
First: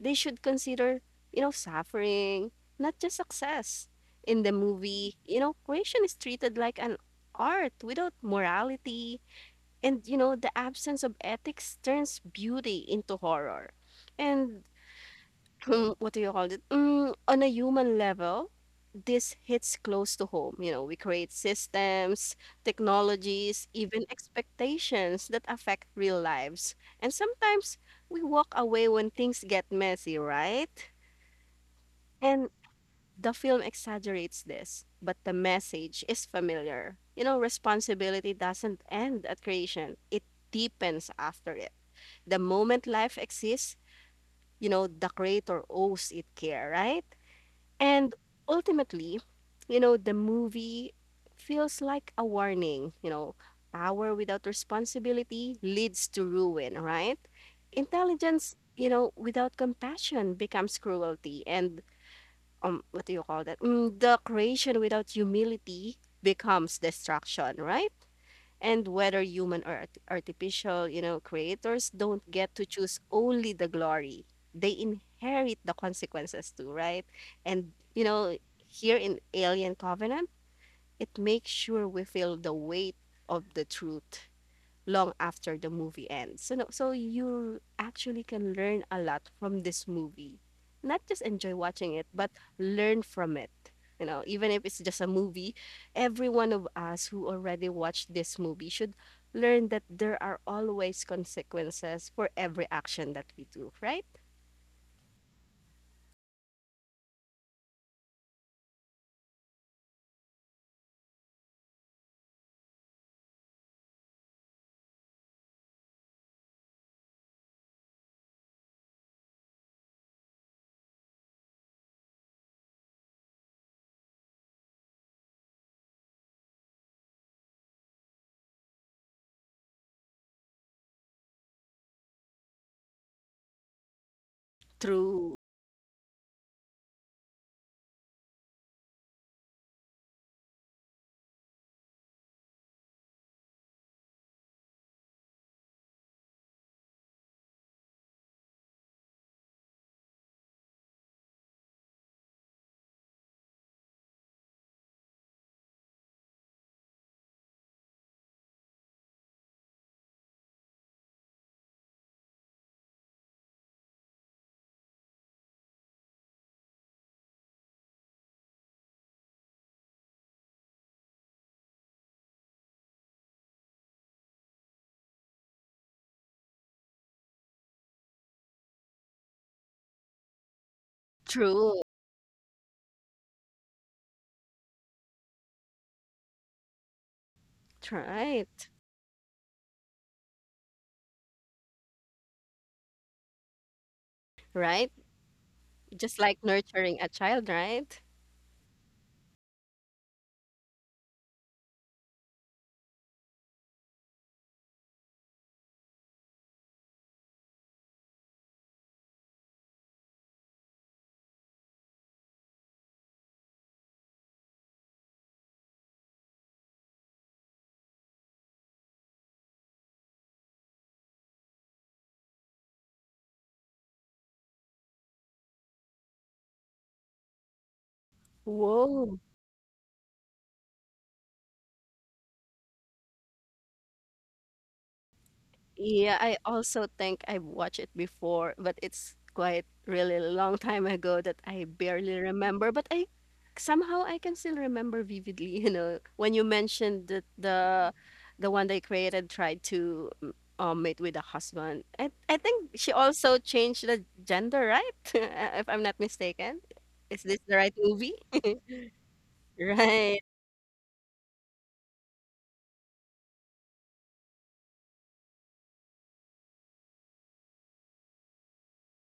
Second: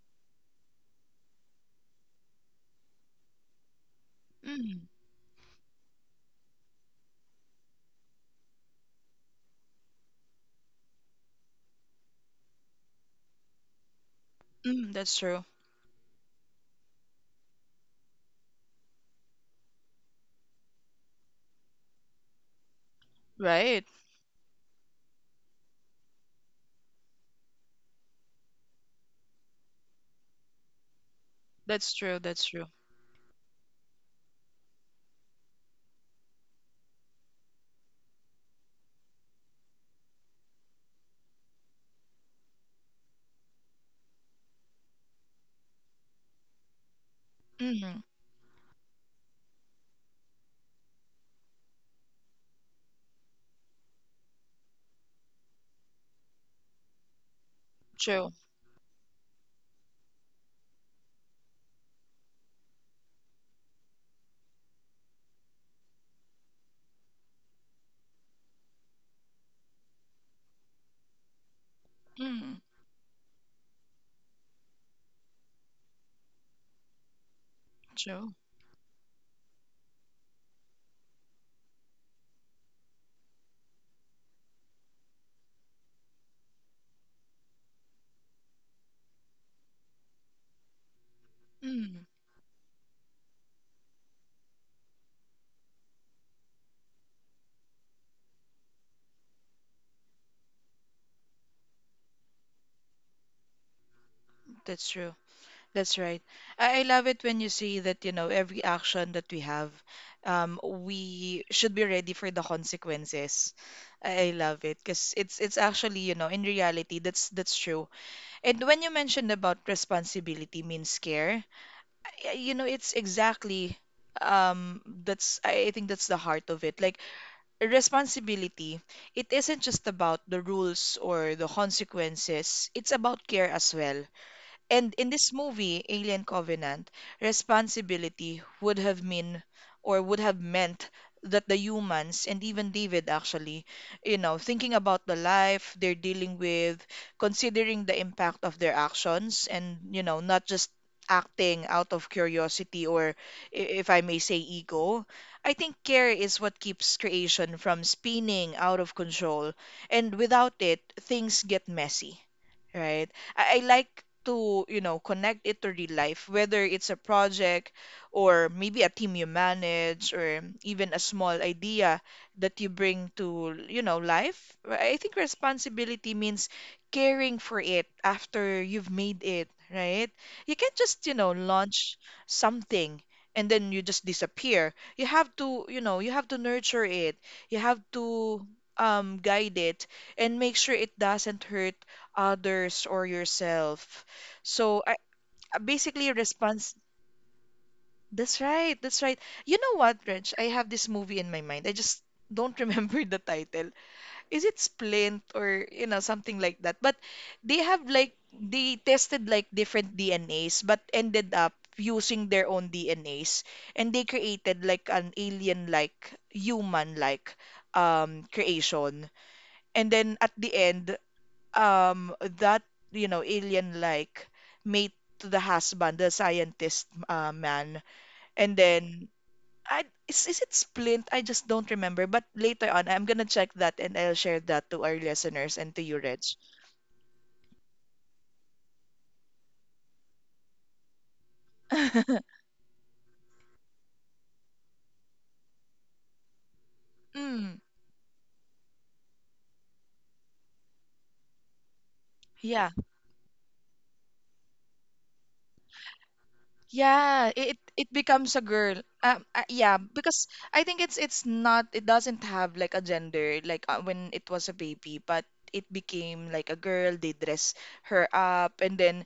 Speaker 2: They should consider, you know, suffering, not just success. In the
Speaker 1: Mm.
Speaker 2: movie, you know, creation is treated like an art without morality, and you know, the absence of ethics turns beauty into horror. And
Speaker 1: Mm. That's true.
Speaker 2: mm, what do you call it? Mm, on a human level, this hits close to home. You know, we create systems, technologies,
Speaker 1: Right.
Speaker 2: even expectations that affect real lives. And sometimes we walk away when things get messy, right?
Speaker 1: That's true. That's
Speaker 2: And
Speaker 1: true.
Speaker 2: the film exaggerates this, but the message is familiar. You know, responsibility doesn't end at creation, it deepens after it. The moment life exists, you know, the creator owes it care, right?
Speaker 1: Mm.
Speaker 2: And ultimately, you know, the movie feels like a warning, you know, power without responsibility leads to ruin, right?
Speaker 1: True.
Speaker 2: Intelligence, you know, without compassion becomes cruelty, and what do you call that? Mm, the creation without humility becomes destruction, right? And whether human or artificial, you know, creators don't get
Speaker 1: Mm.
Speaker 2: to choose only the glory. They inherit the consequences too, right? And, you
Speaker 1: True.
Speaker 2: know, here in Alien Covenant, it makes sure we feel the weight of the truth long after the movie ends. So, so you actually can learn a lot from this movie. Not just enjoy watching
Speaker 1: Mm.
Speaker 2: it, but learn from it. You know, even if it's just a movie, every one of us who already watched this movie should learn that there are always consequences for every action that we do, right?
Speaker 1: That's true. That's right. I love it when you see that, you know, every action that we have, we should be ready for the consequences. I love it because it's actually, you know, in reality, that's true. And when you mentioned about responsibility means care, yeah, you know, it's exactly that's I think that's the heart of it. Like responsibility, it isn't just about the rules or the consequences. It's about care as well. And in this
Speaker 2: True.
Speaker 1: movie, Alien Covenant, responsibility would have meant that the humans and even David actually, you know, thinking about the life they're dealing with, considering the impact of their actions and, you know, not just acting out of curiosity or if I may say ego. I think care is what keeps creation from spinning out of control, and without it, things get messy. Right. I like to, you know, connect it to real life, whether it's a project or maybe a team you manage or even a small idea that you bring to, you know, life. I think responsibility means caring for it after you've made it, right? You can't just, you know,
Speaker 2: True.
Speaker 1: launch something and then you just disappear. You have to, you know, you have to nurture it. You have to
Speaker 2: Right.
Speaker 1: guide it and make sure it doesn't hurt others or yourself. So
Speaker 2: Right.
Speaker 1: I basically
Speaker 2: Just like
Speaker 1: response
Speaker 2: nurturing a child, right?
Speaker 1: that's right, that's right. You know what, Reg? I have this movie in my mind. I just don't remember the title. Is it Splint or you know something like that? But they have like they tested like different DNAs but ended up using their own DNAs and they created like an alien like human like creation. And then at the end that you know alien like mate to the husband the scientist man and then
Speaker 2: Whoa.
Speaker 1: I is it Splint I just don't remember but later on I'm gonna check that and I'll share that to our listeners and to you
Speaker 2: Yeah,
Speaker 1: Reg
Speaker 2: I also think I've watched it before, but it's quite really long time ago that I barely remember. But I somehow I can still remember vividly, you know, when you mentioned that
Speaker 1: mm,
Speaker 2: the one they created tried to mate with a husband. I
Speaker 1: yeah
Speaker 2: think she also changed the gender, right? If I'm not mistaken. Is
Speaker 1: yeah
Speaker 2: this the
Speaker 1: it
Speaker 2: right
Speaker 1: it
Speaker 2: movie?
Speaker 1: becomes a girl yeah
Speaker 2: Right,
Speaker 1: because I think it's not it doesn't have like a gender like when it was a baby but it became like a girl they dress her up and then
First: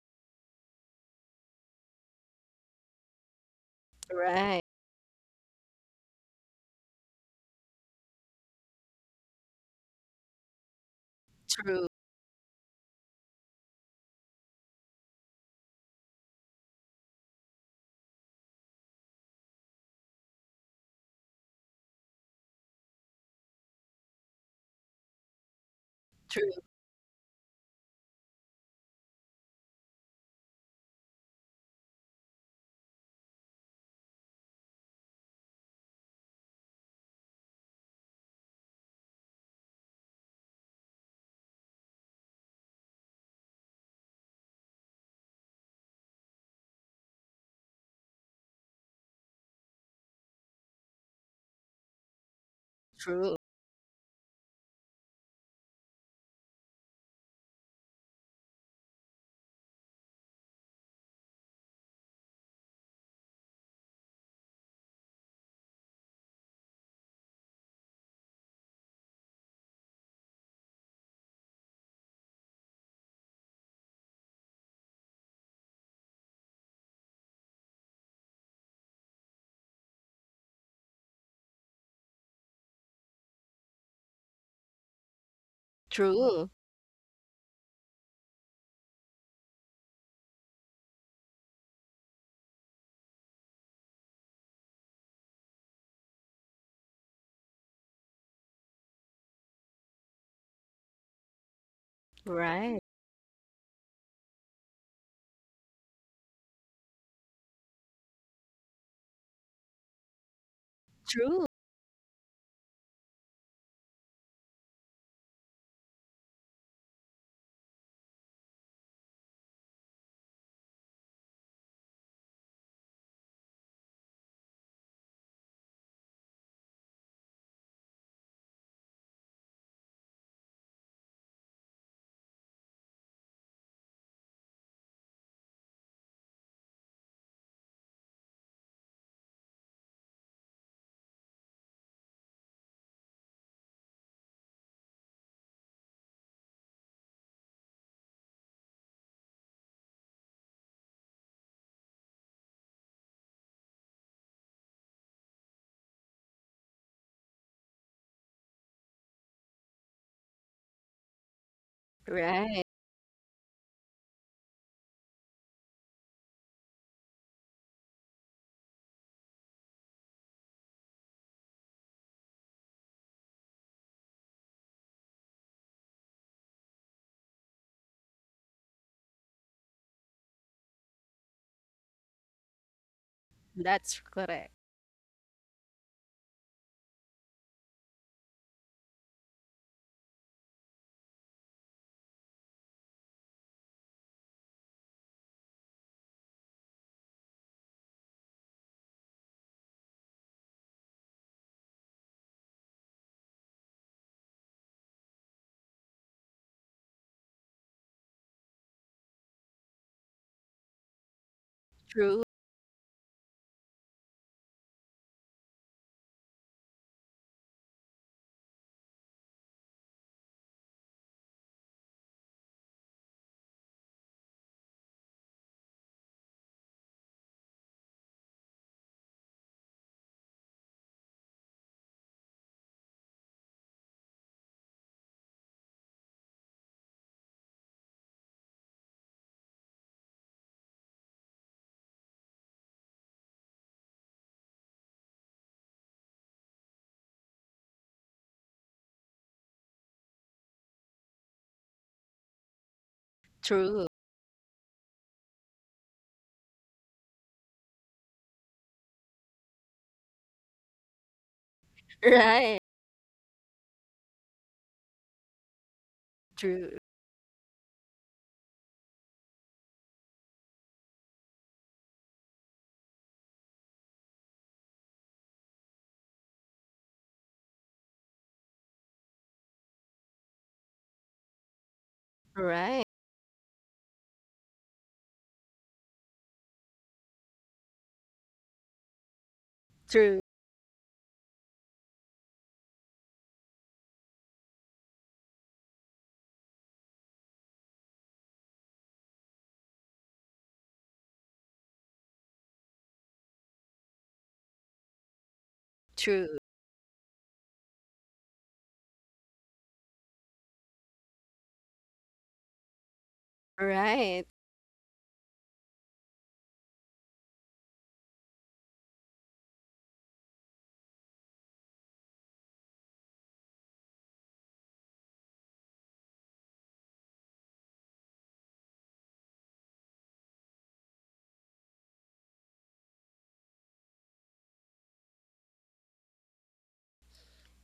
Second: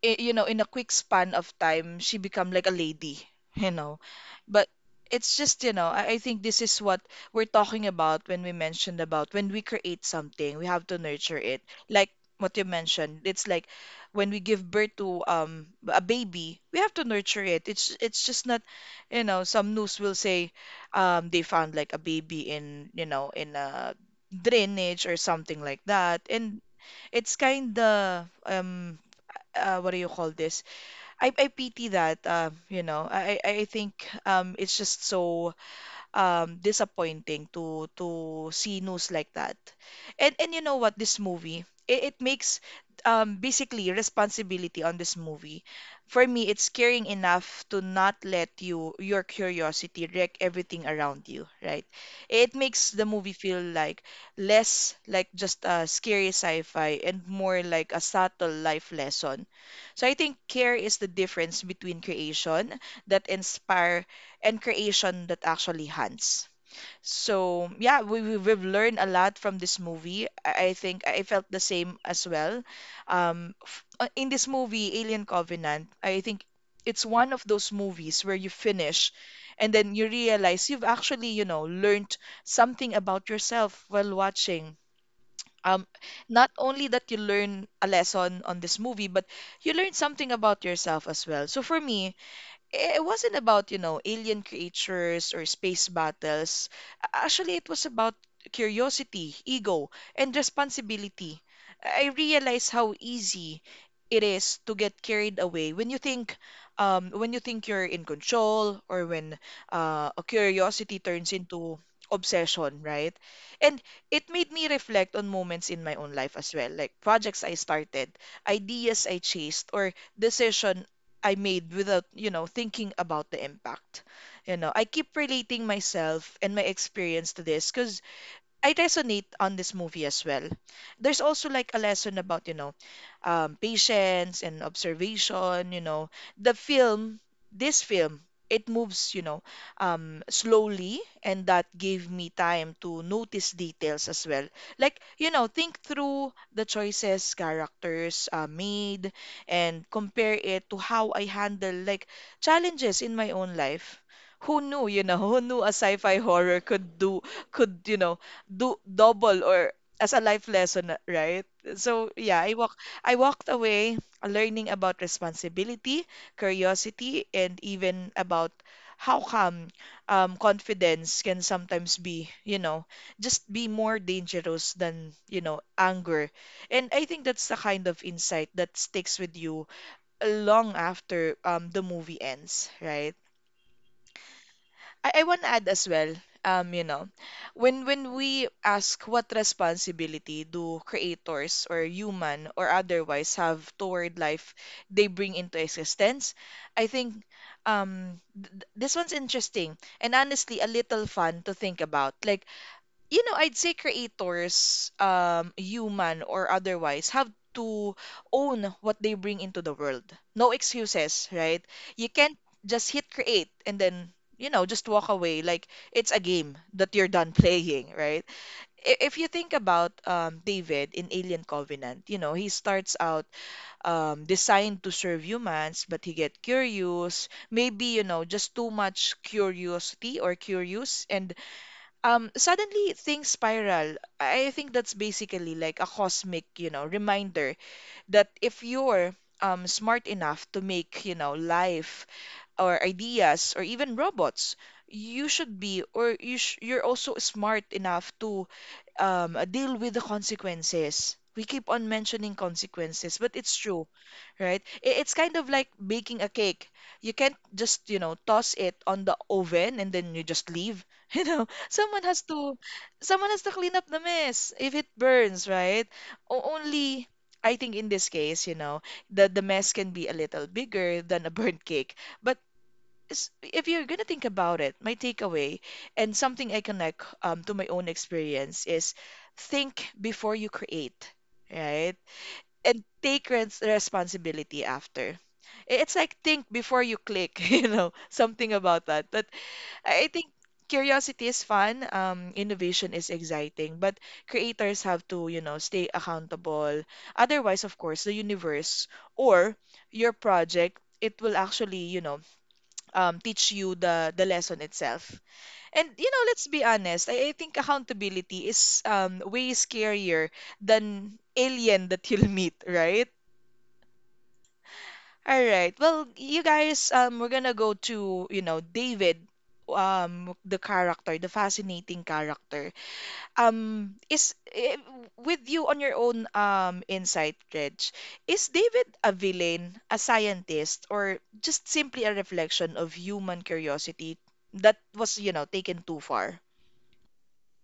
Speaker 1: you know in a quick span of time she become like a lady you know
Speaker 2: right.
Speaker 1: but it's just you know I think this is what we're talking about when we mentioned about when we create something we have to nurture it
Speaker 2: True,
Speaker 1: like what you mentioned it's like when we give birth to a baby we have to nurture it it's just not you know some news will say they found like a baby in you know in a drainage or something like that
Speaker 2: true,
Speaker 1: and it's kind of what do you call this? I pity that, you know. I think it's just so disappointing to see news like that. And you know what, this movie, it makes basically responsibility on this movie. For me, it's caring enough to not let you your curiosity wreck everything around you, right? It makes the movie
Speaker 2: true,
Speaker 1: feel like less like just a scary sci-fi and more like a subtle life lesson. So I think care is the difference between creation that inspire and creation that actually hunts. So yeah, we've learned a lot from this movie. I think I felt the same as well. In this movie, Alien Covenant, I think it's one of those movies where you finish and then you realize you've actually, you know, learned something about yourself while watching. Um,
Speaker 2: true.
Speaker 1: not only that you learn a lesson on this movie, but you learn something about yourself as well. So for me, it wasn't about, you know, alien creatures or space battles. Actually, it was about curiosity, ego, and responsibility. I realize
Speaker 2: Right,
Speaker 1: how easy it is to get carried away when you think when you think you're in control or when a curiosity turns
Speaker 2: true,
Speaker 1: into obsession, right? And it made me reflect on moments in my own life as well, like projects I started, ideas I chased, or decision I made without, you know, thinking about the impact. You know, I keep relating myself and my experience to this because I resonate on this movie as well. There's also like a lesson about, you know, patience and observation, you know. The film, this film, it moves, you know, slowly, and that gave me time to notice details as well. Like, you know, think through the choices characters made and compare it to how I handle like challenges in my own life. Who knew, you know, who knew a sci-fi horror could you know, do double or as a life lesson, right? So yeah,
Speaker 2: right.
Speaker 1: I walked away learning about responsibility, curiosity, and even about how come confidence can sometimes be, you know, just be more dangerous than, you know, anger. And I think that's the kind of insight that sticks with you long after the movie ends, right?
Speaker 2: That's correct.
Speaker 1: I want to add as well, you know, when we ask what responsibility do creators or human or otherwise have toward life they bring into existence, I think this one's interesting and honestly a little fun to think about. Like you know, I'd say creators, human or otherwise, have to own what they bring into the world. No excuses, right? You
Speaker 2: True,
Speaker 1: can't just hit create and then, you know, just walk away like it's a game that you're done playing, right? If you think about David in Alien Covenant, you know, he starts out designed to serve humans, but he get curious, maybe, you know, just too much curiosity or curious, and suddenly things spiral I think that's basically like a cosmic, you know, reminder that if you're smart enough to make, you know, life or ideas or even robots, you should be or you're also smart enough to deal with the consequences. We keep on mentioning consequences, but it's
Speaker 2: true.
Speaker 1: true, right? It's kind of like baking a cake. You can't just, you know, toss it on the oven and then you just leave. You know,
Speaker 2: Right.
Speaker 1: someone has to clean up the mess if it burns, right? O-
Speaker 2: True.
Speaker 1: only, I think in this case, you know, the mess can be a little bigger than a burnt cake, but if you're gonna think about it, my takeaway and something I connect to my own experience is think before you create, right? And
Speaker 2: Right.
Speaker 1: take res responsibility after. It's like think before you click, you know, something about that. But I
Speaker 2: True.
Speaker 1: think curiosity is fun, innovation is exciting, but creators have to, you know, stay accountable. Otherwise, of course, the universe or your project, it will actually, you know, teach you the lesson itself. And you know,
Speaker 2: True.
Speaker 1: let's be honest, I think accountability is way scarier than alien that you'll meet, right?
Speaker 2: Right.
Speaker 1: All right. Well, you guys, we're gonna go to, you know, David, the character, the fascinating character is with you on your own insight, Reg. Is David a villain, a scientist, or just simply a reflection of human curiosity that was, you know, taken too far?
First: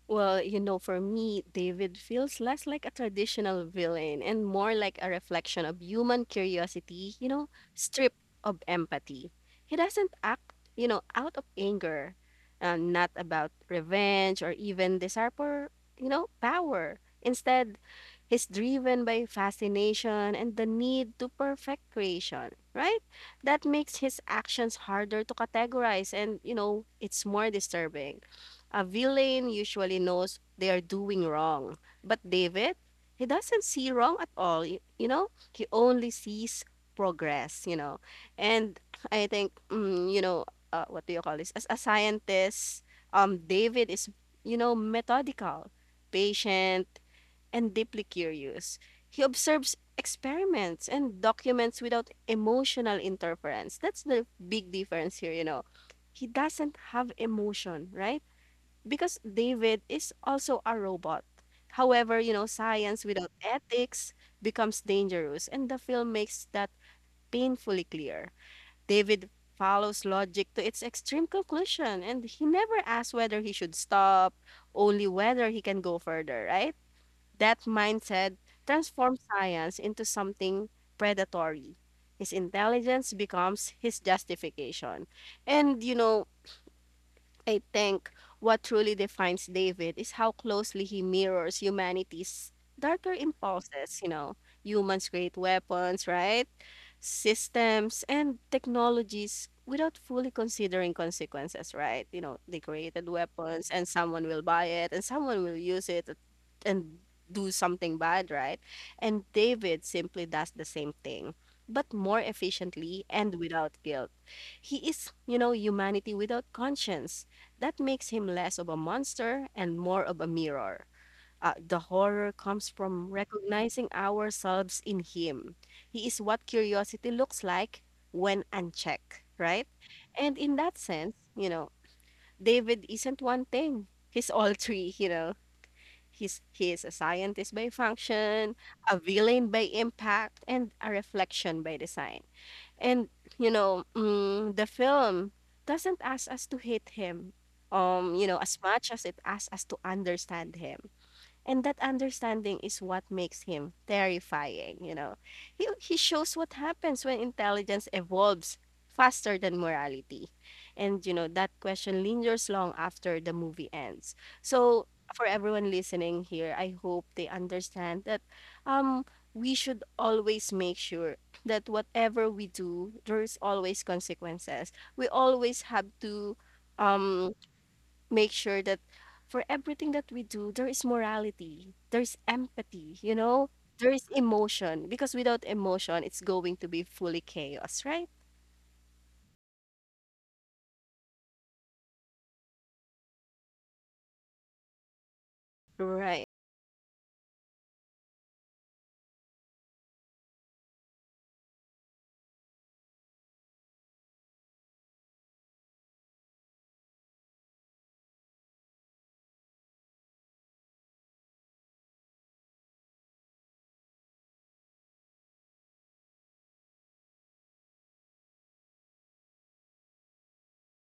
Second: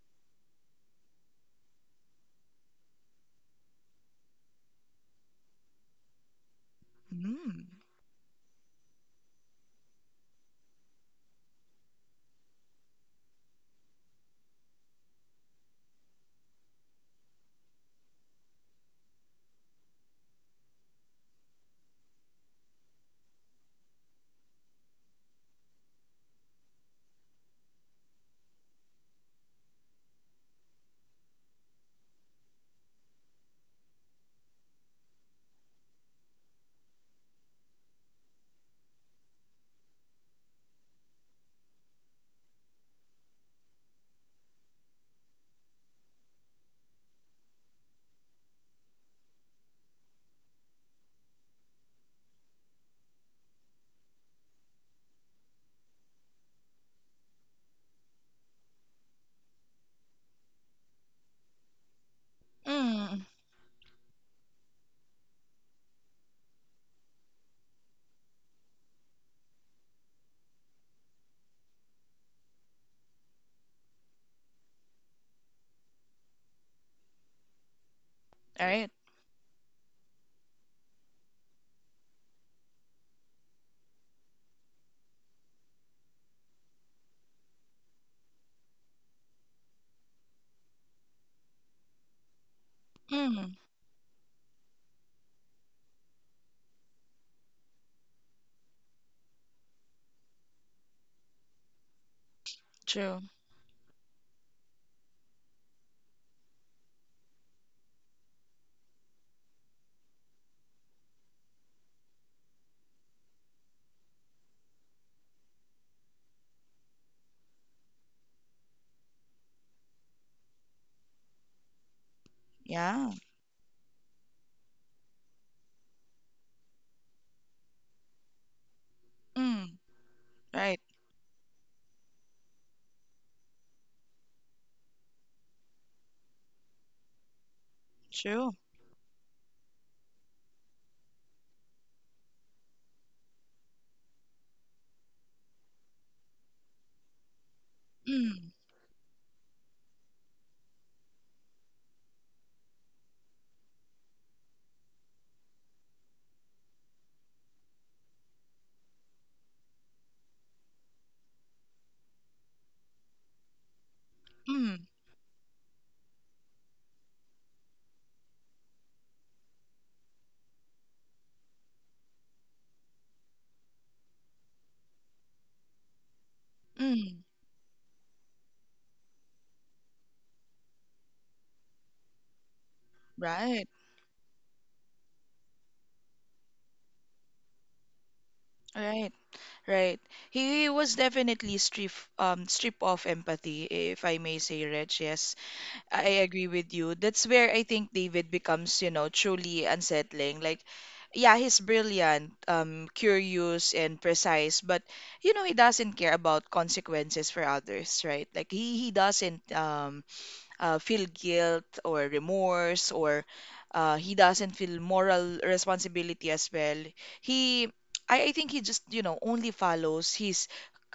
Speaker 2: Well, you know, for me, David feels less like a traditional villain and more like a reflection of human curiosity, you know,
Speaker 1: Mm.
Speaker 2: stripped of empathy. He doesn't act, out of anger, not about revenge or even desire for, power. Instead, he's driven by fascination and the need to perfect creation, right? That makes his actions harder to categorize and, it's more disturbing. A villain usually knows they are doing wrong. But David, he doesn't see wrong at all. He only sees progress. And I think, what do you call this? As a scientist, David is, methodical, patient, and deeply curious. He observes experiments and documents without emotional interference. That's the big difference here. He doesn't have emotion, right? Because David is also a robot. However, science
Speaker 1: Mm.
Speaker 2: without ethics becomes dangerous, and the film makes that painfully clear. David follows logic to its extreme conclusion, and he never asks whether he should stop, only whether he can go further, right? That mindset
Speaker 1: Right.
Speaker 2: transforms science into something predatory. His intelligence becomes his justification. And, I think what truly defines David is how closely he mirrors humanity's darker
Speaker 1: Mm.
Speaker 2: impulses. Humans create weapons, right? Systems and technologies without fully considering consequences, right? You know, they created
Speaker 1: True.
Speaker 2: weapons and someone will buy it and someone will use it and do something bad, right? And David simply does the same thing, but more efficiently and without guilt. He is, humanity without conscience. That makes him less of a monster and more of a mirror. The horror comes from
Speaker 1: Yeah.
Speaker 2: recognizing ourselves in him. He is what curiosity looks like when unchecked, right?
Speaker 1: Mm.
Speaker 2: And in that
Speaker 1: Right.
Speaker 2: sense, David isn't one thing. He's all three. He is a scientist by
Speaker 1: True.
Speaker 2: function, a villain by impact, and a reflection by design. And the film doesn't ask us to hate him,
Speaker 1: Mm.
Speaker 2: as much as it asks us to understand him. And that understanding is what makes him terrifying. He shows what happens when intelligence evolves faster than morality. And, that question lingers long after the movie ends.
Speaker 1: Mm.
Speaker 2: So, for everyone listening here, I hope they understand that um, we should always make sure that whatever we do, there's always consequences. We always have to
Speaker 1: Mm.
Speaker 2: um make sure that for everything that we do, there is morality, there's empathy,
Speaker 1: Right.
Speaker 2: there is emotion. Because without emotion, it's going to be fully chaos, right?
Speaker 1: Right. Right, he was definitely strip strip off empathy, if I may say, Reg. Yes,
Speaker 2: Right,
Speaker 1: I agree with you. That's where I think David becomes, you know, truly unsettling. Like, yeah, he's brilliant, curious and precise, but you know, he doesn't care about consequences for others, right? Like he doesn't feel guilt or remorse or he doesn't feel moral responsibility as well. He I think he just, you know, only follows his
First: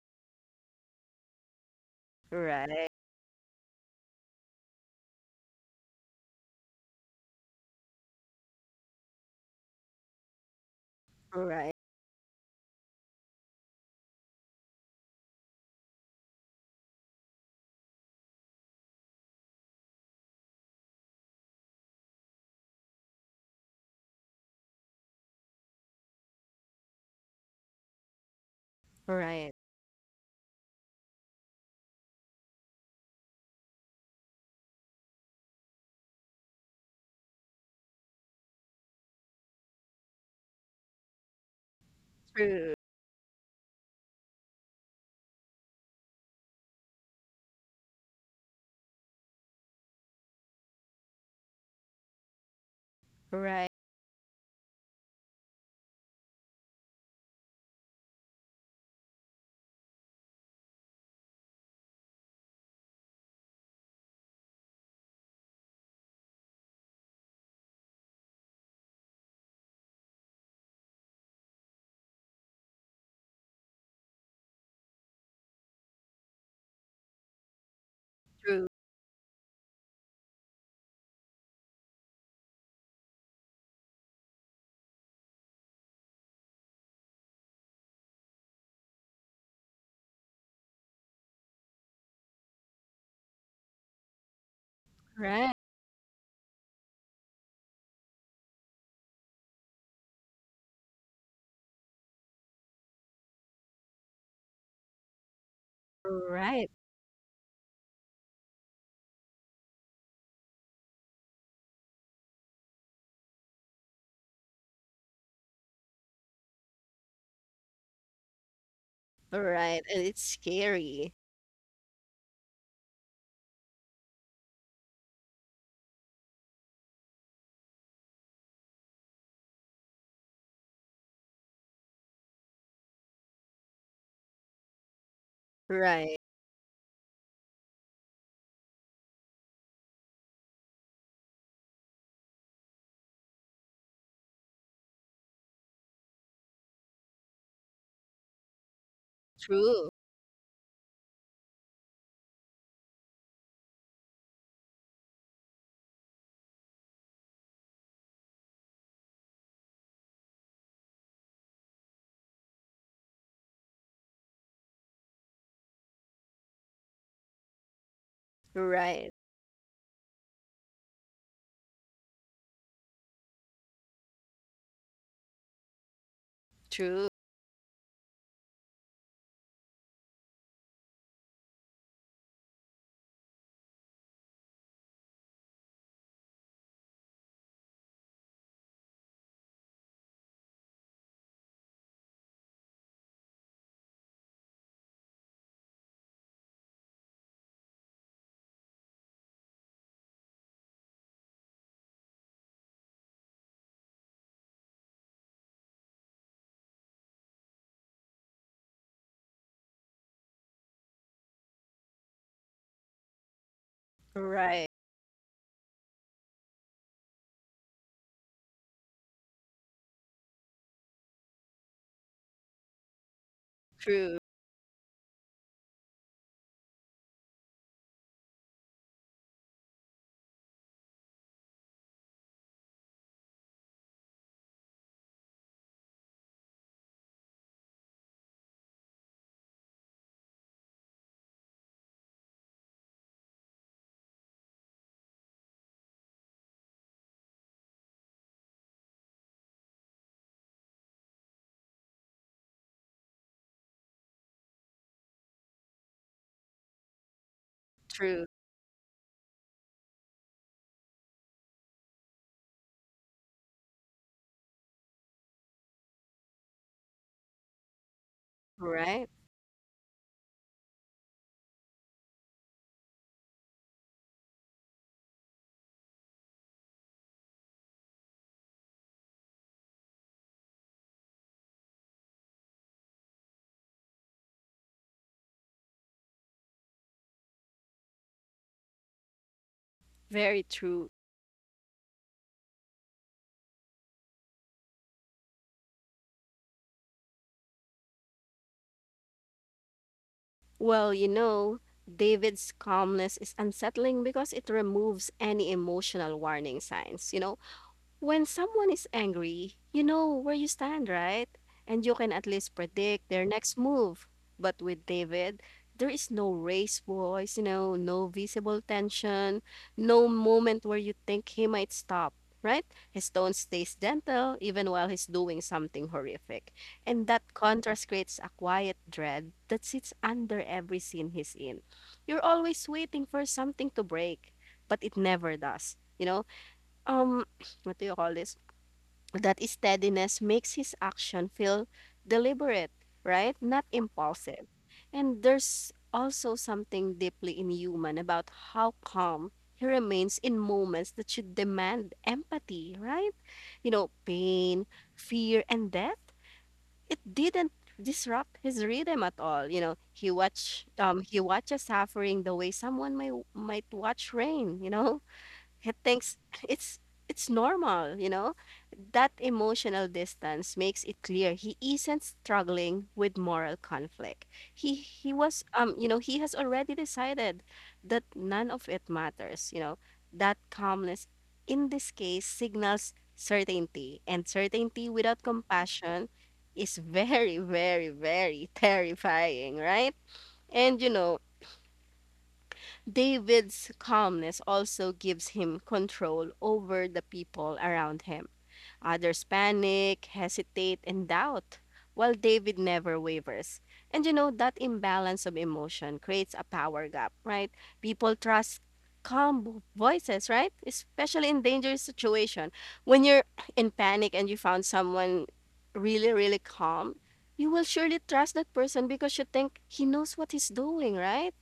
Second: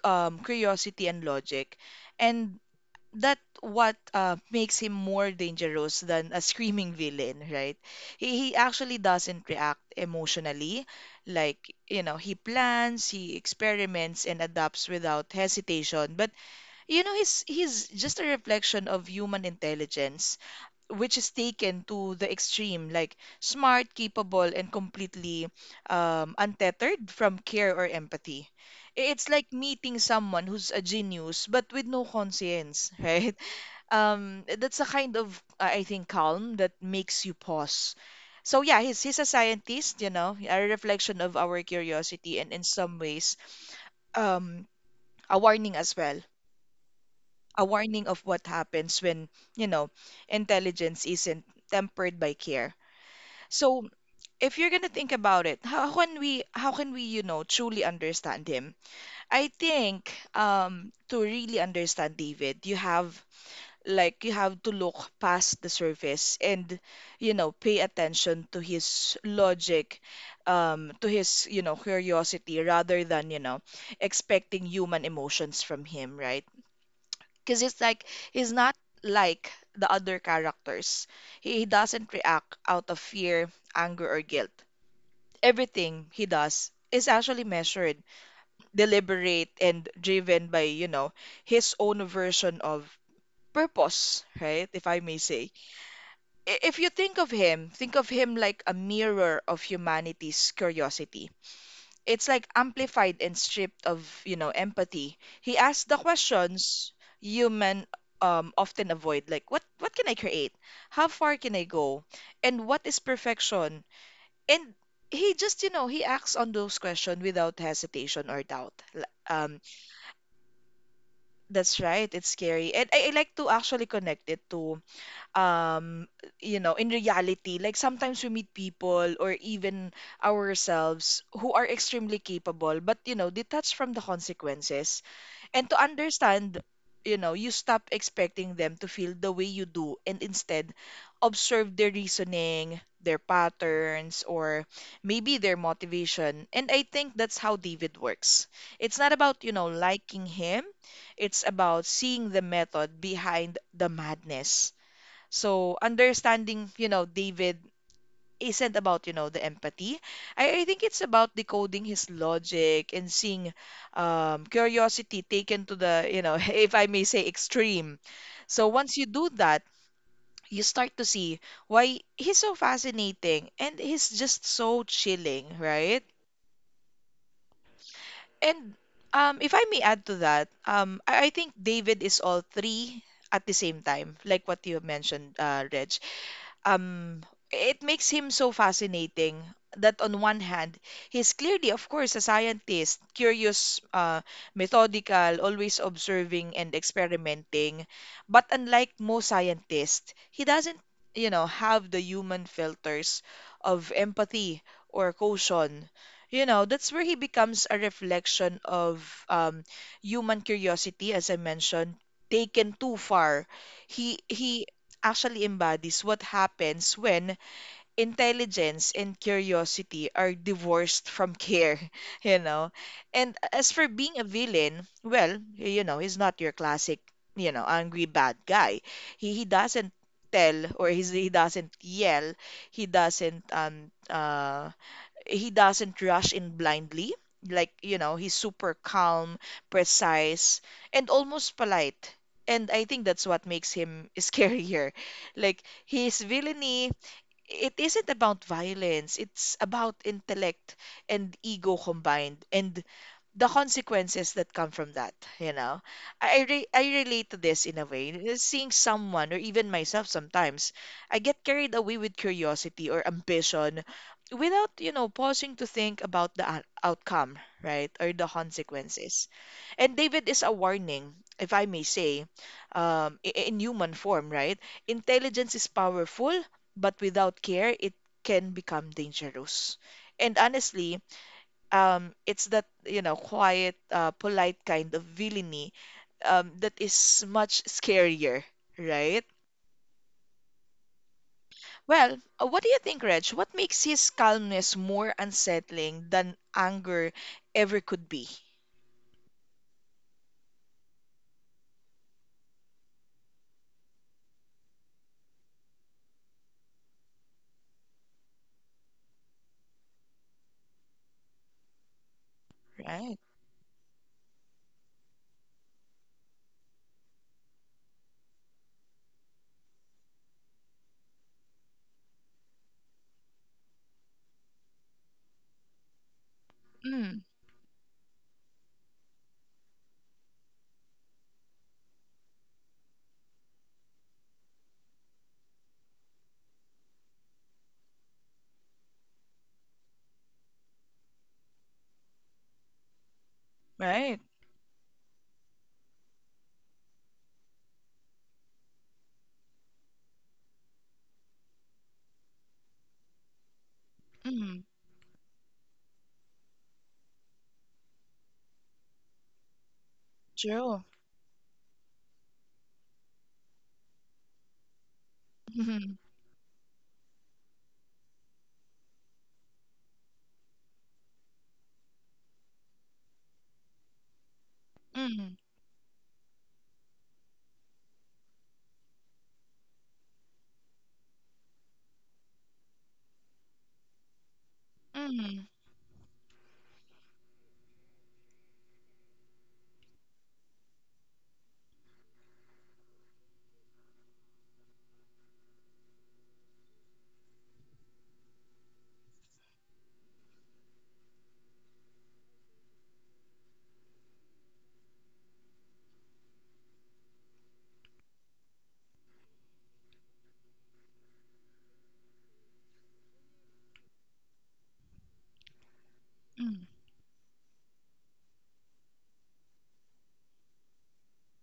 Speaker 1: curiosity and logic. And
Speaker 2: right,
Speaker 1: that what makes him more dangerous than a screaming villain, right? He actually doesn't react emotionally.
Speaker 2: right,
Speaker 1: Like, you know, he plans, he experiments, and adapts without hesitation. But, you know, he's just a reflection of human intelligence, which is taken to the extreme, like smart, capable, and completely untethered from care or empathy. It's
Speaker 2: right.
Speaker 1: like meeting someone who's a genius but with no conscience, right? That's a kind of I think calm that makes you pause. So yeah, he's a scientist, you know, a reflection of our curiosity and in
Speaker 2: True,
Speaker 1: some ways um a warning as well. A warning of what happens when, you know, intelligence isn't tempered by care.
Speaker 2: right,
Speaker 1: So if you're gonna think about it, how can we, you know, truly understand him? I think to really understand David, you have Like you have to look past the surface and, you know, pay attention to his logic, to his, you know, curiosity rather than, you know, expecting human emotions from him, right? Because it's like he's
Speaker 2: true,
Speaker 1: not like the other characters. He doesn't react out of fear, anger, or guilt. Everything he does is actually measured, deliberate, and driven by, you know, his own version of purpose, right? If I may
Speaker 2: right,
Speaker 1: say if you think of him like a mirror of humanity's curiosity. It's like amplified and stripped of, you know, empathy. He asks the
Speaker 2: right,
Speaker 1: questions human often avoid, like what can I create? How far can I go? And what is perfection? And he just, you know, he acts on those questions without hesitation or doubt.
Speaker 2: right. And it's scary.
Speaker 1: That's right. It's scary, and I like to actually connect it to um you know in reality, like sometimes we meet people or even ourselves who are extremely capable but you know detached from the consequences, and to
Speaker 2: Right,
Speaker 1: understand, you know, you stop expecting them to feel the way you do and instead observe their reasoning, their patterns, or maybe their motivation. And I think that's how David works. It's not about, you know,
Speaker 2: true,
Speaker 1: liking him. It's about seeing the method behind the madness. So understanding, you know, David isn't about, you know, the empathy. I think it's about decoding his logic and seeing curiosity taken to the, you know, if I may say, extreme. So once you
Speaker 2: right,
Speaker 1: do that, you start to see why he's so fascinating and he's just so chilling, right?
Speaker 2: true,
Speaker 1: And if I may add to that, I think David is all three at the same time, like what you mentioned, Reg. um it makes him so fascinating that on one hand he's clearly of course a scientist, curious, methodical, always observing and experimenting, but unlike most scientists he doesn't, you know, have the human filters of empathy or caution, you know. That's where he becomes a reflection of um, human curiosity, as I mentioned, taken too far. He
Speaker 2: right,
Speaker 1: actually embodies what happens when intelligence and curiosity are divorced from care, you know. And as for
Speaker 2: true,
Speaker 1: being a villain, well, you know, he's not your classic, you know, angry bad guy. He doesn't tell, or he doesn't yell. He doesn't um uh he doesn't rush in blindly. Like, you know, he's super calm, precise, and almost polite. And I think that's what makes him scarier. Like, his villainy, it isn't about violence, it's about intellect and ego combined. And the consequences that come from that, you know. I relate to this in a way.
Speaker 2: true,
Speaker 1: Seeing someone or even myself sometimes, I get carried away with curiosity or ambition without, you know, pausing to think about the outcome, right? Or the
Speaker 2: right.
Speaker 1: consequences. And David is a warning, if I may say, in human form, right? Intelligence is powerful, but without care, it can become dangerous. And honestly, it's that, you know, quiet, polite kind of villainy that is much scarier, right?
Speaker 2: Very true.
Speaker 1: Well, what do you think, Reg? What makes his calmness more unsettling than anger ever could be?
Speaker 2: Well, David's calmness is unsettling because it removes any emotional warning signs. You know, when someone is angry, you know where you stand, right? And you can at least predict
Speaker 1: Right.
Speaker 2: their next move. But with David, there is no raised voice, no visible tension, no moment where you think he might stop, right? His tone stays gentle even while he's doing something horrific. And that
Speaker 1: Mm.
Speaker 2: contrast creates a quiet dread that sits under every scene he's in. You're always waiting for something to break, but it never does. Um, what do you call this? That steadiness makes his action feel deliberate, right? Not
Speaker 1: Right.
Speaker 2: impulsive. And there's also something deeply inhuman about how calm he remains in moments that should demand empathy, right? You know,
Speaker 1: Mm.
Speaker 2: pain, fear, and death. It didn't disrupt his rhythm at all. He watch
Speaker 1: True.
Speaker 2: um he watches suffering the way someone may might watch rain, you know? It
Speaker 1: Mm.
Speaker 2: thinks it's it's normal, you know? That emotional distance makes it clear he isn't struggling with moral conflict. He
Speaker 1: Mm.
Speaker 2: was you know, he has already decided that none of it matters, That calmness in this case signals certainty and certainty without
Speaker 1: Mm.
Speaker 2: compassion is very very very terrifying, right? And David's calmness also gives him control over the people around him. Others panic, hesitate, and doubt, while David never wavers. And that imbalance of emotion creates a power gap, right? People trust calm voices, right? Especially in dangerous situation. When you're in panic and you found someone really, really
Speaker 1: Mm.
Speaker 2: calm, you will surely trust that person because you think he knows what he's doing, right?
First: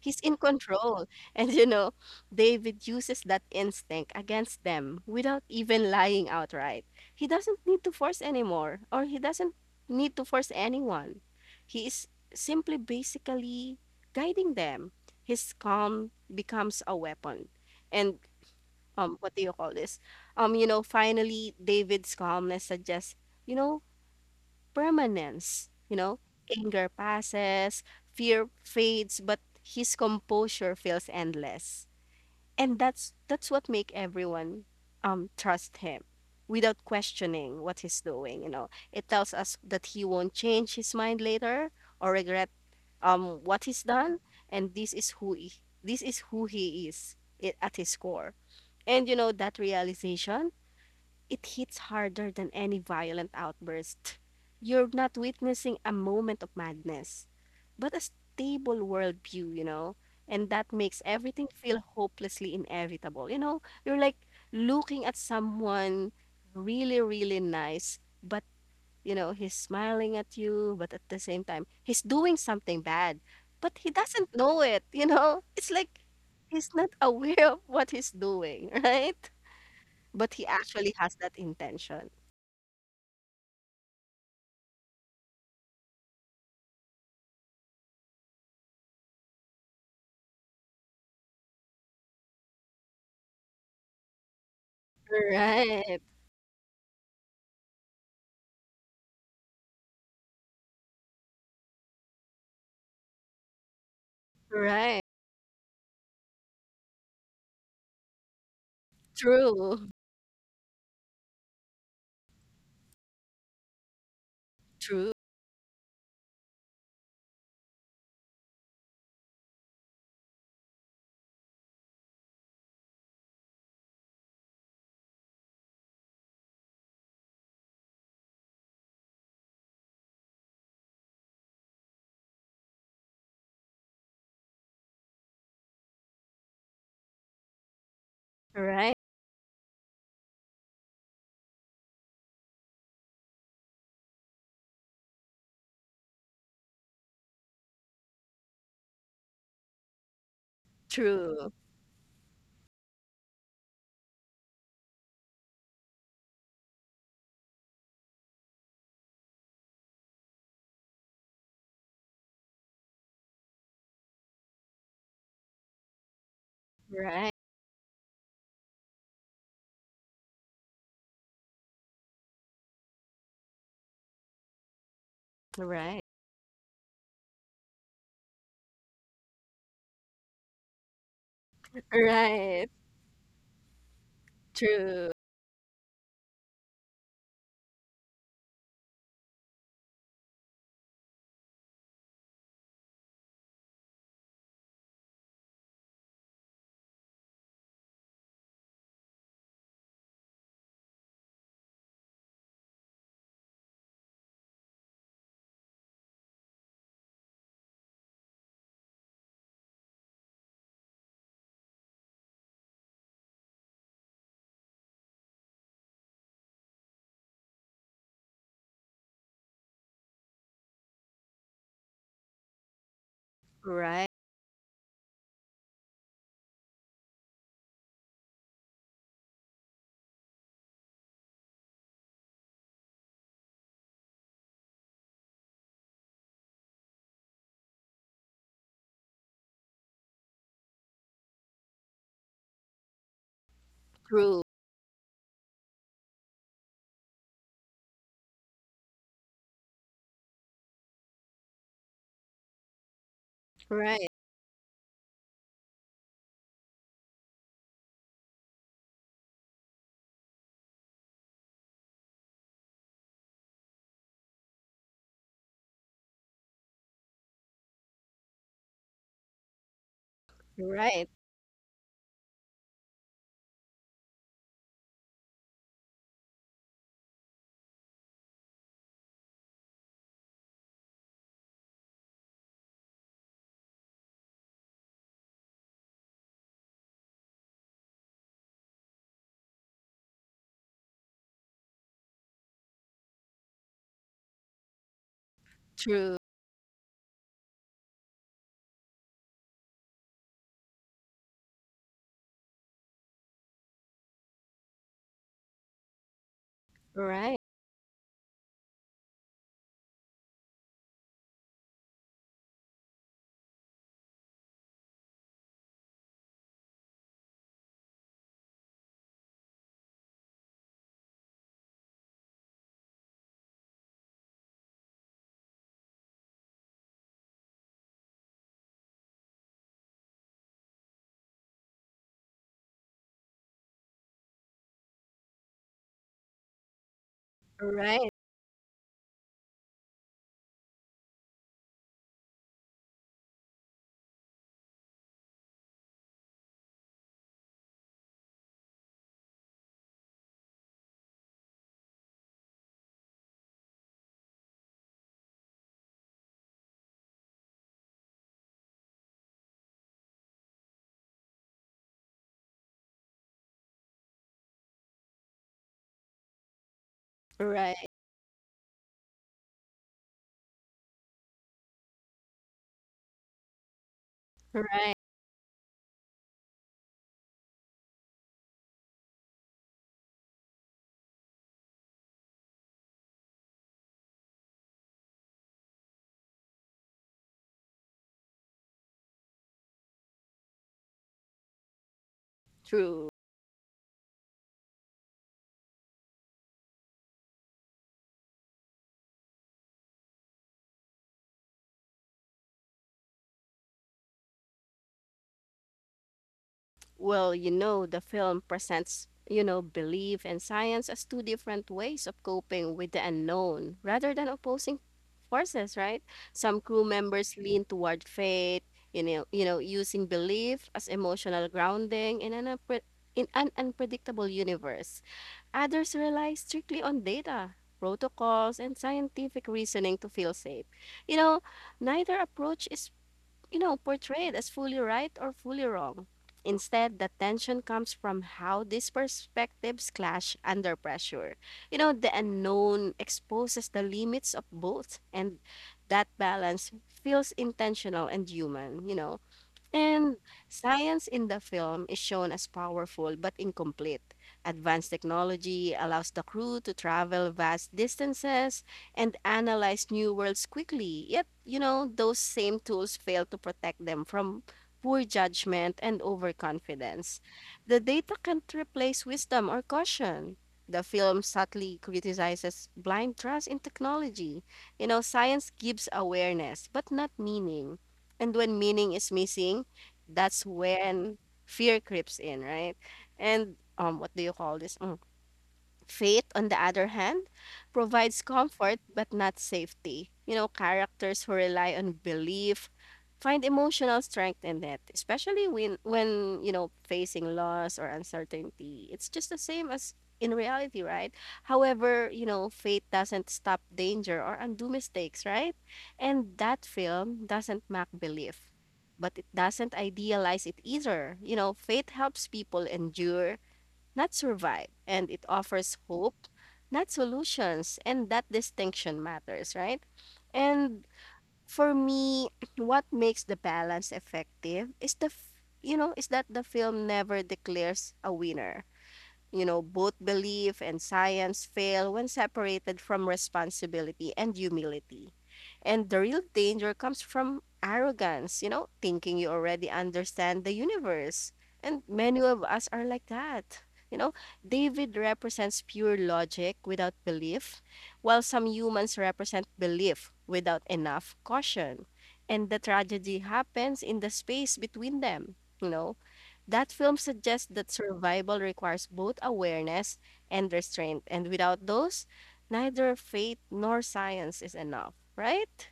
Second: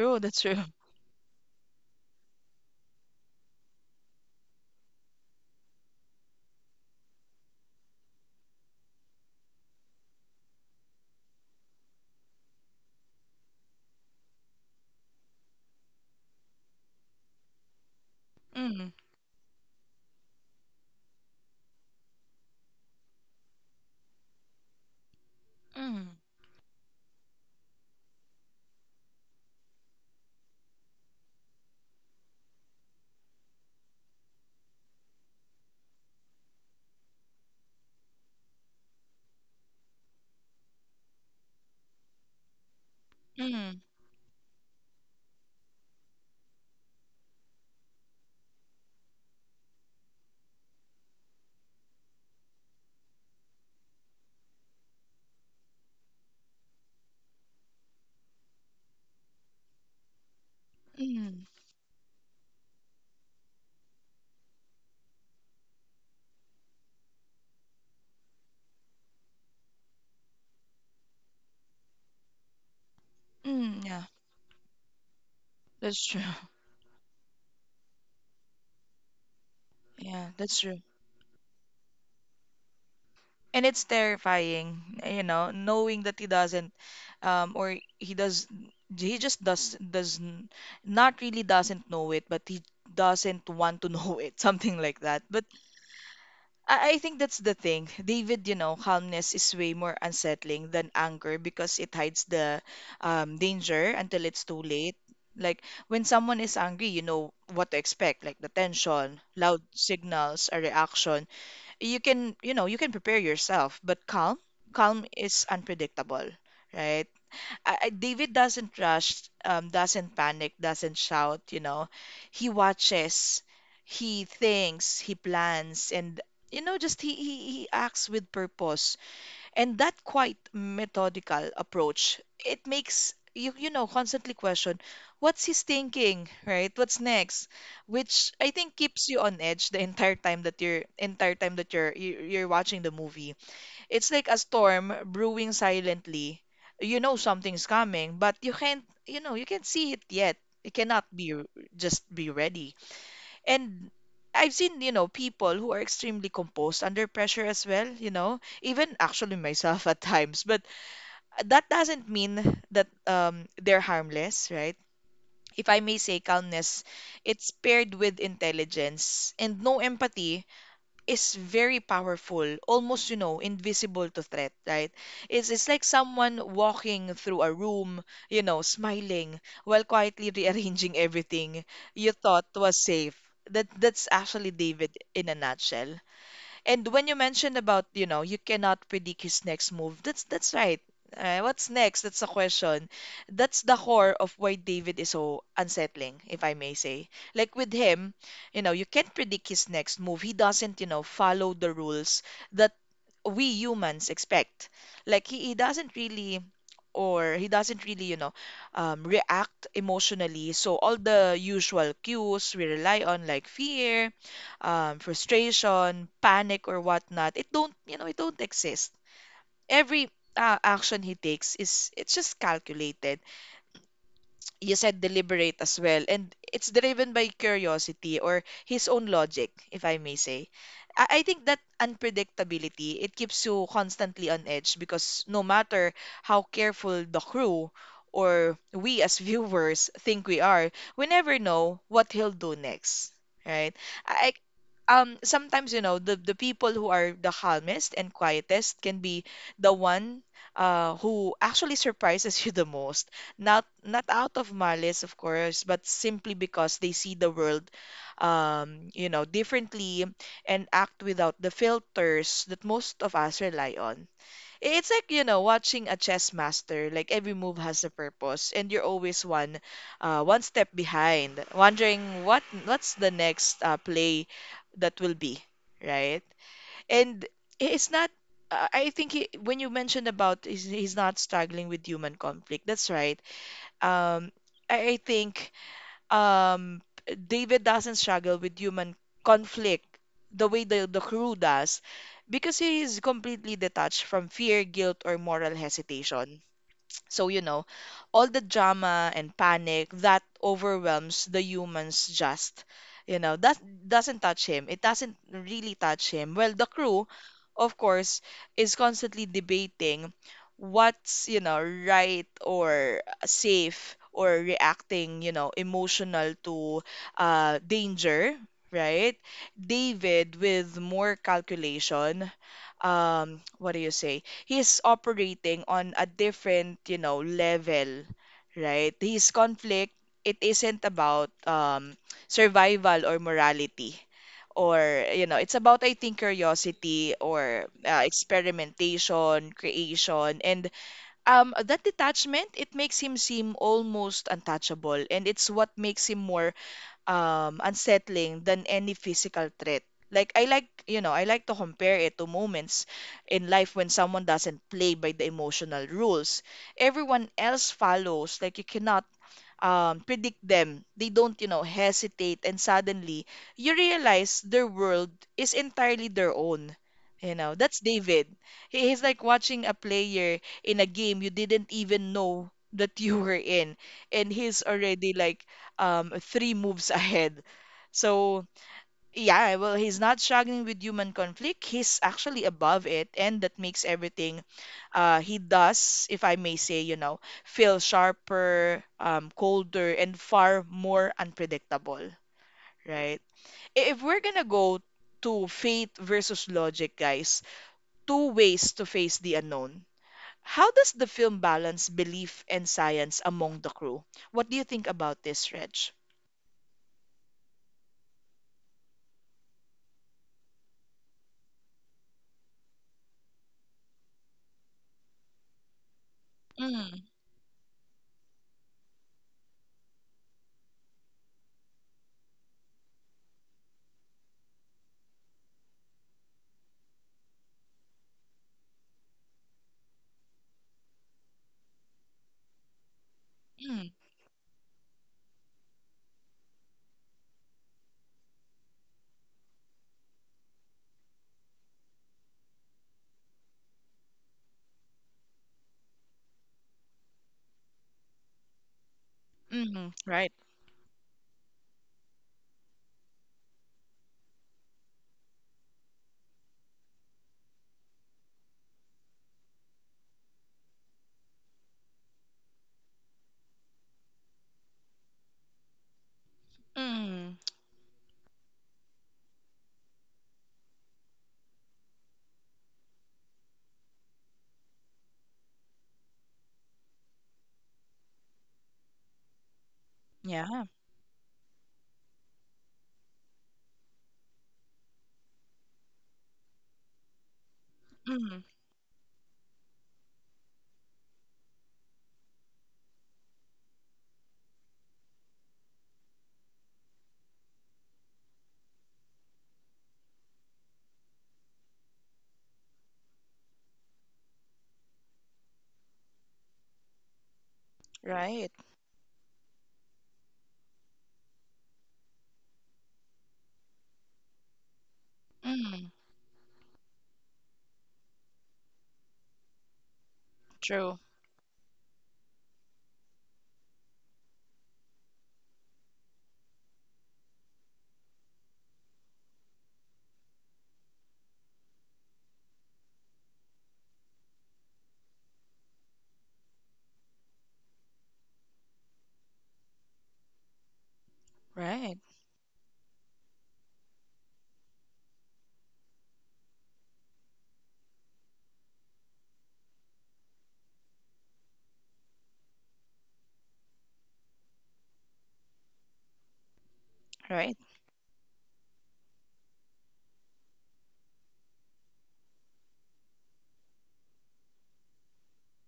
Speaker 2: He's in
Speaker 1: that's true.
Speaker 2: control. And David uses that instinct against them without even lying outright. He doesn't need to force anymore, or he doesn't need to force anyone. He is simply basically guiding them. His calm becomes a weapon. And
Speaker 1: Mm.
Speaker 2: what do you call this? Finally, David's calmness suggests, you know, permanence. You
Speaker 1: Mm.
Speaker 2: know, anger passes, fear fades, but his composure feels endless. And that's what make everyone trust him without questioning what he's doing. It tells us that he won't change his mind later or regret what
Speaker 1: Mm.
Speaker 2: he's done and this is who he is at his core. And that realization it hits harder than any violent outburst. You're not witnessing a moment of madness, but a stable worldview, you know? And that makes
Speaker 1: Mm.
Speaker 2: everything feel hopelessly inevitable. You're like looking at someone really, really nice, but, he's smiling at you, but at the same time, he's doing something bad, but
Speaker 1: Mm.
Speaker 2: he
Speaker 1: Yeah,
Speaker 2: doesn't know it, you know? It's like
Speaker 1: that's true.
Speaker 2: he's not aware of what he's doing, right?
Speaker 1: Yeah,
Speaker 2: But he
Speaker 1: that's true.
Speaker 2: actually has that intention.
Speaker 1: And it's terrifying, you know, knowing that he doesn't, or he does. He just not really doesn't know it, but he doesn't want to know it something like that. But
Speaker 2: Right.
Speaker 1: I think that's the thing, David. You know, calmness is way more unsettling than anger because it hides the danger until it's too late.
Speaker 2: Right.
Speaker 1: Like, when someone is angry, you know what to expect. Like the tension loud
Speaker 2: True.
Speaker 1: signals a reaction. You can, you know, you can prepare yourself, but calm, calm
Speaker 2: True.
Speaker 1: is unpredictable, right? David doesn't rush, doesn't panic, doesn't shout, you know. He watches, he thinks, he plans, and, you know, just he acts with purpose. And that quite methodical approach, it makes you, you know, constantly question what's he's thinking, right? What's next? Which I think
Speaker 2: Right.
Speaker 1: keeps you on edge the entire time that you're you're watching the movie. It's like a storm brewing silently. You know something's coming, but you can't, you know, you can't see it yet. It cannot be
Speaker 2: True.
Speaker 1: just be ready. And I've seen, you know, people who are extremely composed under pressure as well, you know, even actually myself at times. But that doesn't mean that they're harmless, right? If I may say, calmness,
Speaker 2: Right.
Speaker 1: it's paired with intelligence and no empathy, is very powerful, almost, you know, invisible to threat, right? It's like
Speaker 2: Right.
Speaker 1: someone walking through a room, you know, smiling while quietly rearranging everything you thought
Speaker 2: Right.
Speaker 1: was safe. That's actually David
Speaker 2: True.
Speaker 1: in a nutshell. And when you mentioned about, you know, you cannot predict his next move, that's right. What's next? That's the question. That's the core of why David is so unsettling, if I may say. Like with him, you know, you can't predict his next move. He doesn't, you know, follow the rules that we humans expect. Like he doesn't really or he doesn't really, you know, react emotionally. So all the usual cues we rely on, like fear, frustration, panic, or whatnot, it don't, you know, it don't exist. Every action he takes is it's just calculated.
Speaker 2: Right.
Speaker 1: You said deliberate as well, and it's driven by curiosity or his own logic, if I may say. I think that unpredictability, it keeps you constantly on edge, because no matter how careful the crew or we as viewers think we are, we never know what he'll do next, right? I
Speaker 2: True.
Speaker 1: Sometimes, you know, the people who are the calmest and quietest can be the one who actually surprises you the most. not
Speaker 2: Right.
Speaker 1: not out of malice, of course, but simply because they see the world you know differently, and act without the filters that most of us rely on. It's like, you know, watching a chess master. Like every move has a purpose, and you're always one one step
Speaker 2: Right.
Speaker 1: behind wondering what what's the next play that will be, right? And it's not I think he, when you mentioned about he's not struggling with human conflict, that's right. um, I think um, David doesn't struggle with human conflict the way the crew does, because he is completely detached from fear, guilt, or moral
Speaker 2: True.
Speaker 1: hesitation. So, you know, all the drama and panic that overwhelms the humans just, you know, that doesn't touch him. It doesn't really touch him. Well, the crew,
Speaker 2: Right.
Speaker 1: of course, is constantly debating what's, you know, right or safe, or reacting, you know, emotional to danger, right? David with more calculation. What do you say? He's operating on a different, you know, level, right? His conflict, it isn't about survival or morality. Or, you know, it's about, I think, curiosity or
Speaker 2: Right.
Speaker 1: experimentation, creation. And that detachment, it makes him seem almost untouchable. And it's what makes him more unsettling than any physical threat. Like I like, you know, I like to compare it to moments in life when someone doesn't play by the emotional rules. Everyone else follows. Like you cannot predict them. They don't, you know, hesitate. And suddenly, you realize their world is entirely their own. You know,
Speaker 2: Right.
Speaker 1: that's David. He's like watching a player in a game you didn't even know that you were in. And he's
Speaker 2: Right.
Speaker 1: already like three moves ahead. So, yeah, well, he's not struggling with human conflict. He's actually above it, and that makes everything he does, if I may say, you know, feel sharper, colder, and far more unpredictable,
Speaker 2: True.
Speaker 1: right? If we're gonna go to faith versus logic, guys, two ways to face the unknown. How does the film balance belief and science among the crew? What do you think about this, Reg?
Speaker 2: Well, the film presents, belief and science as two different ways of coping with the unknown rather than opposing forces, right? Some crew
Speaker 1: Mm,
Speaker 2: members lean toward faith, using belief as emotional grounding in an unpredictable universe. Others rely strictly on data, protocols, and scientific reasoning to feel safe. You know, neither approach is
Speaker 1: mm,
Speaker 2: portrayed as fully right or fully wrong. Instead, the tension comes from how these perspectives clash under pressure. The unknown exposes the limits of both, and that balance feels intentional and human.
Speaker 1: mm,
Speaker 2: And
Speaker 1: right.
Speaker 2: science in the film is shown as powerful but incomplete. Advanced technology allows the crew to travel vast distances and analyze new worlds quickly. Yet, those same tools fail to protect them from poor judgment and overconfidence.
Speaker 1: Mm,
Speaker 2: The data can't replace wisdom or caution. The film subtly criticizes blind trust in technology. Science gives awareness, but not meaning. And when meaning is missing, that's
Speaker 1: yeah.
Speaker 2: when fear creeps in, right? And what do you call this? Mm. Faith, on the other hand, provides
Speaker 1: Mm.
Speaker 2: comfort but not safety. Characters who rely on belief find emotional strength in it, especially when, facing loss or uncertainty. It's just the same as in reality, right? However, faith doesn't stop danger or undo mistakes, right? And that film doesn't mock belief,
Speaker 1: Right.
Speaker 2: but it doesn't idealize it either. Faith helps people endure not survive, and it offers
Speaker 1: Mm,
Speaker 2: hope, not solutions, and that distinction matters, right? And
Speaker 1: true.
Speaker 2: for me, what makes the balance effective is the f- you know, is that the film never declares a winner. Both belief and science fail when separated from responsibility and humility. And the real danger comes from arrogance, thinking you already understand the universe. And
Speaker 1: Right.
Speaker 2: many of us are like that. You know, David represents pure logic without belief, while some humans represent belief without enough caution. And the tragedy happens in the space between them. That film suggests
Speaker 1: Right.
Speaker 2: that survival requires both awareness and restraint, and without those, neither faith nor science is enough, right?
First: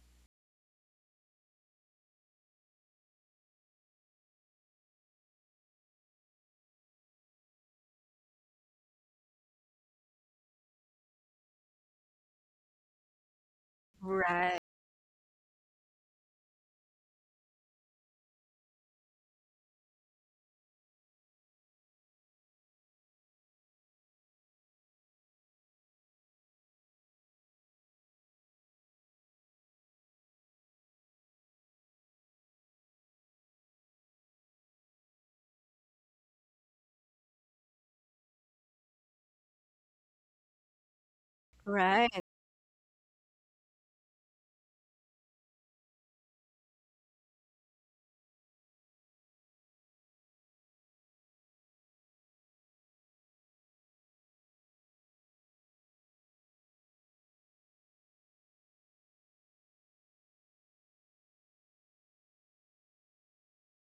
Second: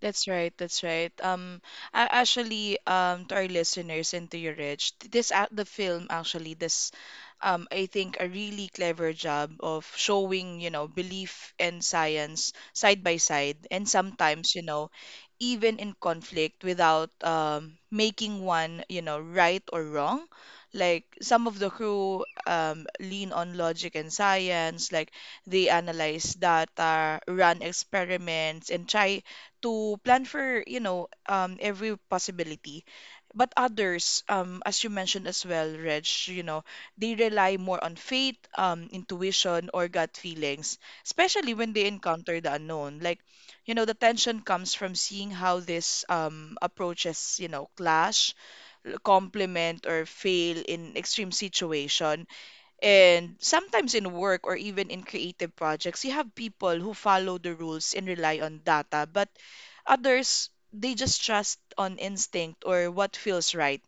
Speaker 1: That's right. That's right. Actually, to our listeners and to you, Rich, this act, the film actually this, I think a really clever job of showing, you know, belief and science side by side, and sometimes,
Speaker 2: Right,
Speaker 1: you know, even in conflict without making one, you know, right or wrong. Like some of the crew lean on logic and science, like they analyze data, run experiments, and try to plan for, you know, every possibility. But others, as you mentioned as well, Reg, you know, they rely more on faith, intuition, or gut feelings, especially when they
Speaker 2: right,
Speaker 1: encounter the unknown. Like, you know, the tension comes from seeing how this approaches, you know, clash, complement, or fail in extreme situation. And sometimes in work or even in creative projects, you have people who follow the rules and rely on data, but others, they just trust on instinct or what feels right.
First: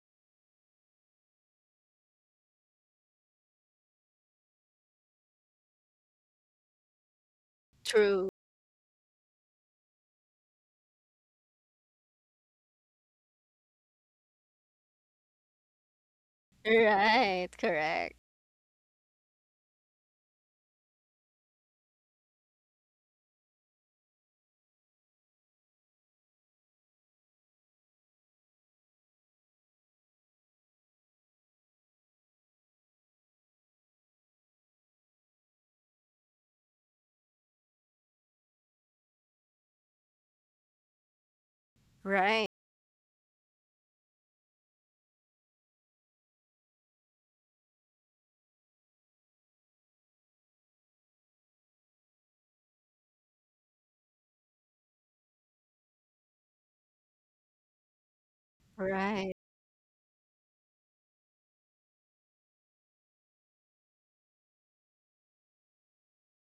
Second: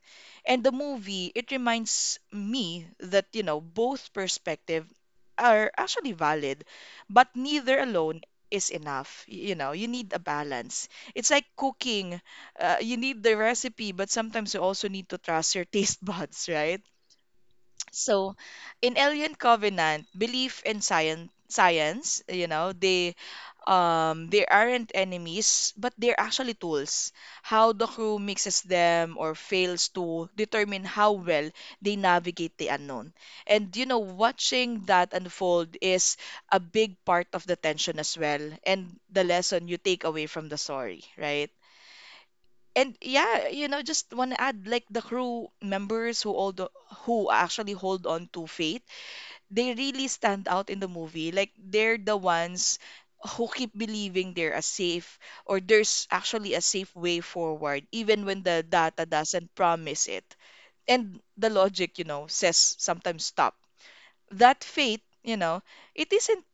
Speaker 1: And the movie, it reminds me that, you know, both perspective are actually valid, but neither alone
Speaker 2: true,
Speaker 1: is enough. You know, you need a balance. It's like cooking. You need the recipe, but sometimes you also need to trust your taste buds, right?
Speaker 2: right, correct,
Speaker 1: So, in Alien Covenant, belief in science, science, you know, they aren't enemies, but they're actually tools. How the crew mixes them or fails to determine how well they navigate the unknown. And, you know, watching that unfold is a big part of the tension as well, and the lesson you take away from the story, right?
Speaker 2: right,
Speaker 1: And yeah, you know, just want to add, like, the crew members who all the, who actually hold on to faith, they really stand out in the movie. Like they're the ones who keep believing they're a safe or there's actually a safe way forward, even when the data
Speaker 2: right,
Speaker 1: doesn't promise it. And the logic, you know, says sometimes stop, that faith, you know, it isn't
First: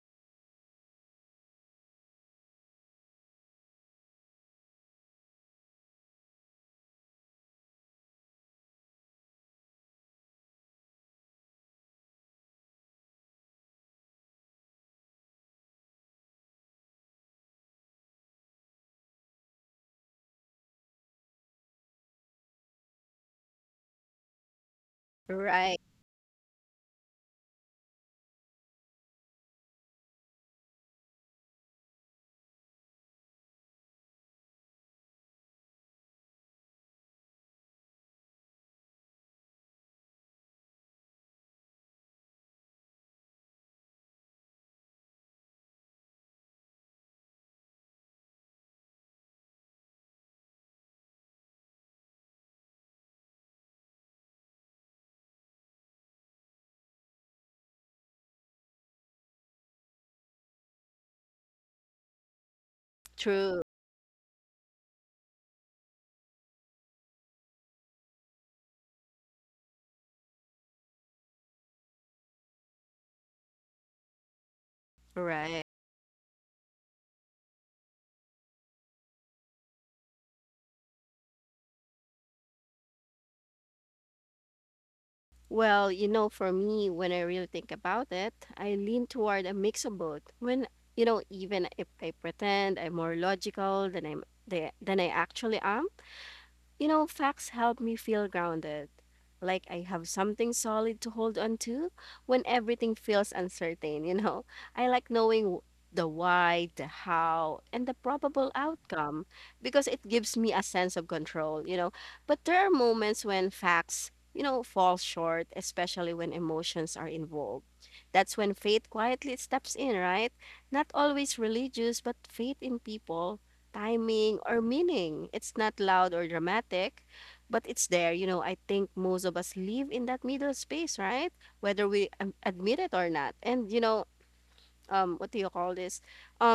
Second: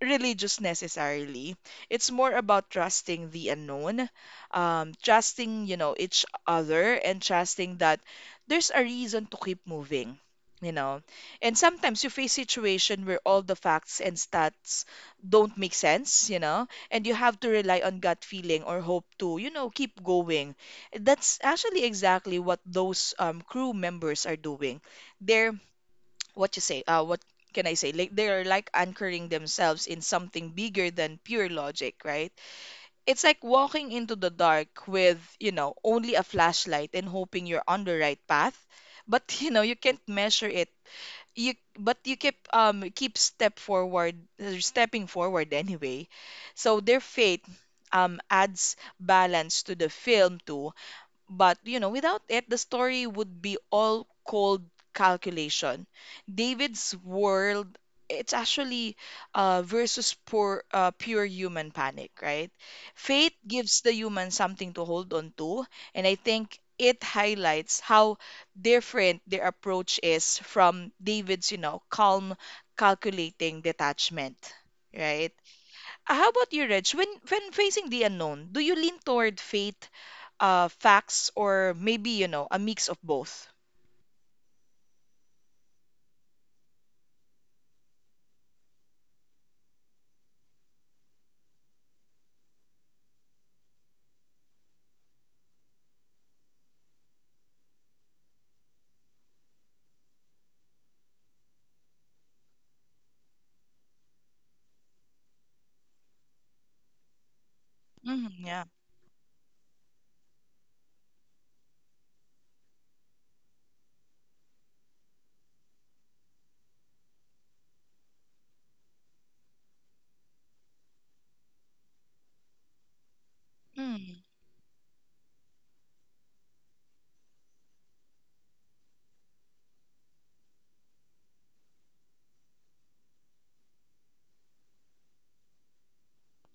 Speaker 1: religious necessarily. It's more about trusting the unknown, trusting, you know, each other and trusting that there's a reason to keep moving. You know, and sometimes you face situation where all the facts and stats don't make sense, you know, and you have to rely on gut feeling or hope to, you know, keep going. That's actually exactly what those crew members are doing. They're
Speaker 2: right,
Speaker 1: what you say what can I say, like they're like anchoring themselves in something bigger than pure logic, right? It's like walking into the dark with, you know, only a flashlight and hoping you're on the right path, but you know you can't measure it. You but you keep keep step forward, stepping forward anyway. So their fate adds balance to the film too. But, you know, without it, the story would be all cold calculation. David's world, it's actually versus poor, pure human panic, right? Faith
Speaker 2: true,
Speaker 1: gives the human something to hold on to, and I think it highlights how different their approach is from David's, you know, calm, calculating detachment, right?
Speaker 2: right.
Speaker 1: How about you, Reg? When facing the unknown, do you lean toward faith, facts, or maybe, you know, a mix of both?
Speaker 2: Well, for me, when I really think about it, I lean toward a mix of both. When, even if I pretend I'm more logical than I actually am, Facts help me feel grounded, like I have something solid to hold on to when everything feels uncertain. I like knowing the why, the how, and the
Speaker 1: Mm,
Speaker 2: probable
Speaker 1: yeah.
Speaker 2: outcome because it gives me a sense of control. But there are moments when facts, fall short, especially when emotions are involved. That's when faith quietly steps in, right? Not always religious, but faith in people
Speaker 1: Mm,
Speaker 2: timing, or meaning. It's not loud or dramatic, but it's there. I think most of us live in that middle space, right? Whether we admit it or not. And, what do you call this?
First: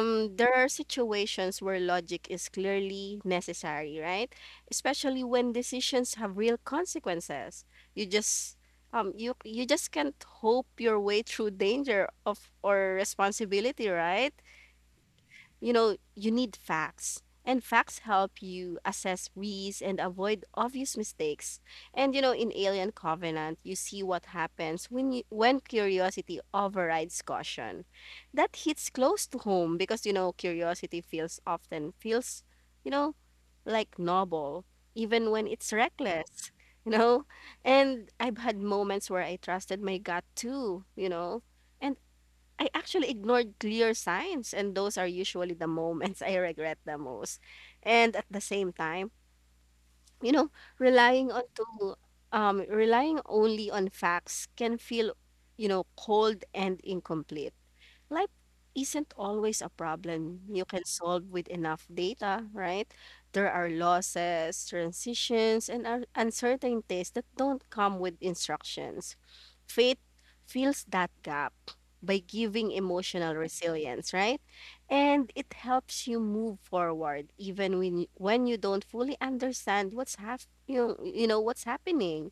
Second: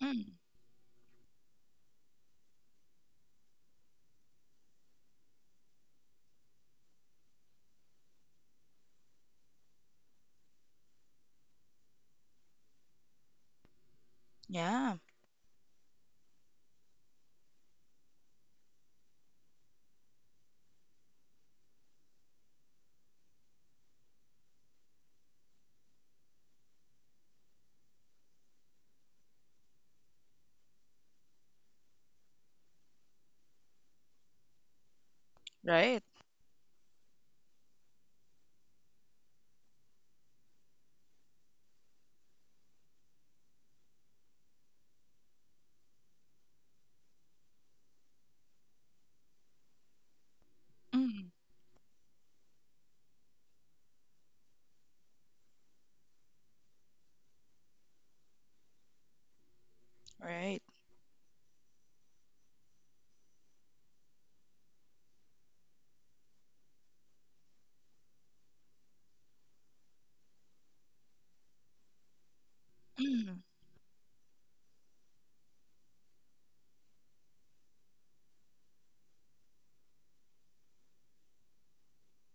Speaker 1: mm,
Speaker 2: there are situations where logic is clearly necessary, right? Especially when decisions have real consequences. You just you just can't hope your way through danger of or responsibility, right?
Speaker 1: yeah.
Speaker 2: You need facts. And facts help you assess risks and avoid obvious mistakes. And in Alien Covenant, you see what happens when curiosity overrides caution. That hits close to home because curiosity feels often feels, you know, like noble even when it's
Speaker 1: Right.
Speaker 2: reckless, you know? And I've had moments where I trusted my gut too, you know? And I actually ignored clear signs, and those are usually the moments I regret the most. And at the same time, you know, relying
Speaker 1: Mm,
Speaker 2: on to relying only on facts can feel, cold and incomplete. Life isn't always a problem
Speaker 1: right.
Speaker 2: you can solve with enough data, right? There are losses, transitions, and uncertainties that don't come with instructions. Faith fills that gap by giving emotional
Speaker 1: Mm,
Speaker 2: resilience, right? And it helps you move forward even when you don't fully understand what's hap- you know what's happening.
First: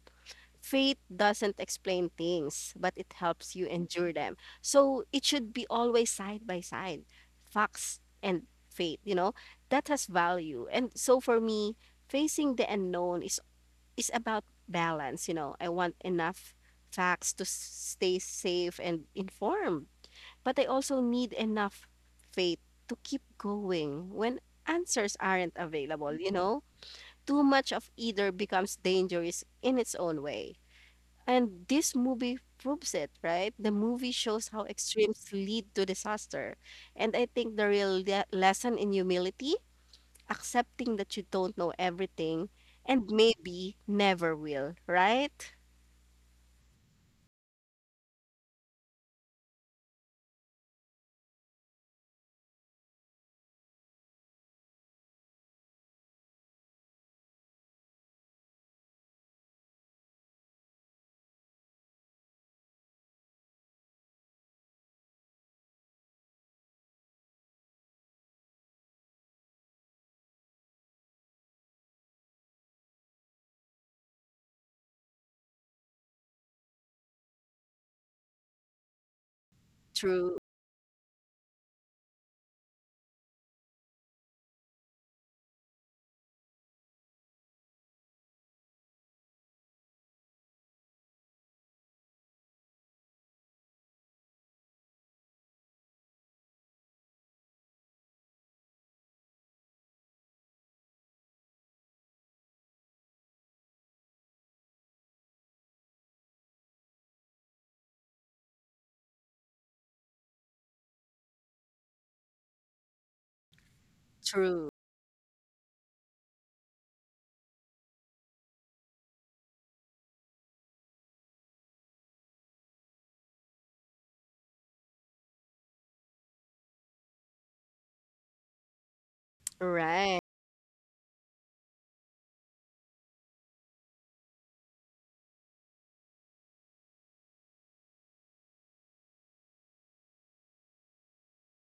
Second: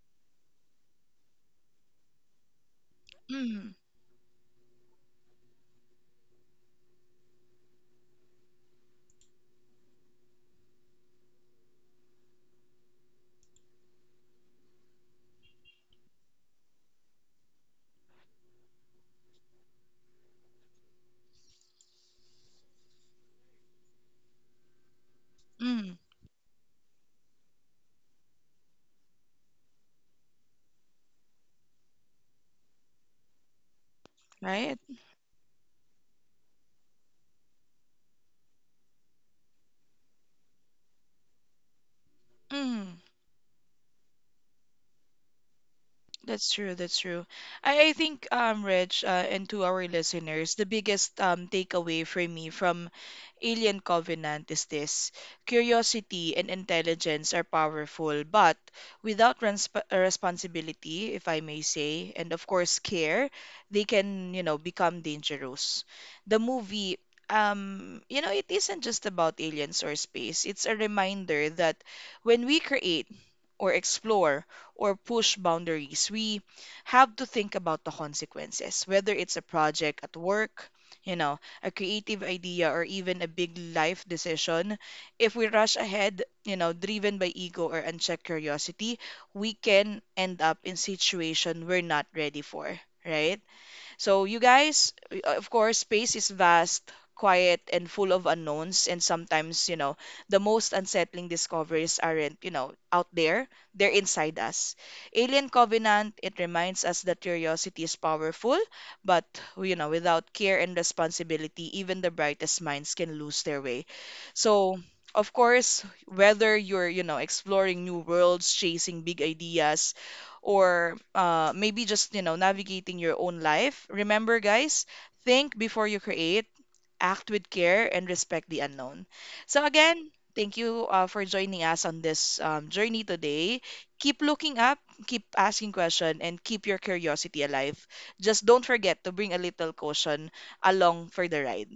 Speaker 2: Faith doesn't explain things, but it helps you
Speaker 1: mm,
Speaker 2: endure them. So it should be always side by side, facts and faith, that has value. And so for me, facing the unknown is about balance. I want enough facts to stay safe and informed, but I also need enough faith to keep going when answers aren't
Speaker 1: mm,
Speaker 2: available. Too much of either becomes dangerous in its own way. And this movie proves it, right? The movie shows how
Speaker 1: right.
Speaker 2: extremes lead to disaster. And I think the real lesson in humility, accepting that you don't know everything
Speaker 1: Mm.
Speaker 2: and maybe never will, right?
Speaker 1: That's true. That's true. I think, Rich, and to our listeners, the biggest takeaway for me from Alien Covenant is this: curiosity and intelligence are powerful, but without responsibility, if I may say, and of course care, they can, you know, become dangerous. The movie. You know, it isn't just about aliens or space. It's a reminder that when we create or explore or push boundaries. We have to think about the consequences, whether it's a project at
Speaker 2: True,
Speaker 1: work, you know, a creative idea, or even a big life decision. If we rush ahead, you know, driven by ego or unchecked curiosity, we can end up in situation we're not ready for, right? So, you guys, of course, space is vast, quiet, and full of unknowns. And sometimes, you know, the most unsettling discoveries aren't, you know, out there, they're inside us. Alien Covenant, it reminds us that curiosity is powerful, but, you know, without care and responsibility, even the brightest minds can lose their way.
Speaker 2: true.
Speaker 1: So, of course, whether you're, you know, exploring new worlds, chasing big ideas, or maybe just, you know, navigating your own life, remember guys, think before you create, act with care, and respect the unknown. So again,
Speaker 2: Right,
Speaker 1: thank you for joining us on this journey today. Keep looking up, keep asking questions, and keep your curiosity alive. Just don't forget to bring a little caution along for the ride.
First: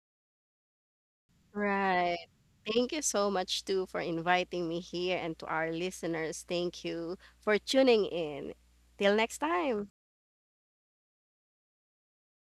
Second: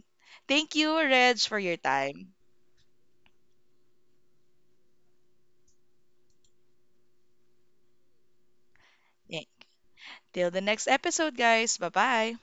Speaker 1: Thank you, Reg, for your
Speaker 2: right.
Speaker 1: time.
Speaker 2: Thank you so much, too, for inviting me here and to our listeners. Thank you for tuning in. Till next
Speaker 1: Yeah.
Speaker 2: time.
Speaker 1: Till the next episode, guys, bye bye.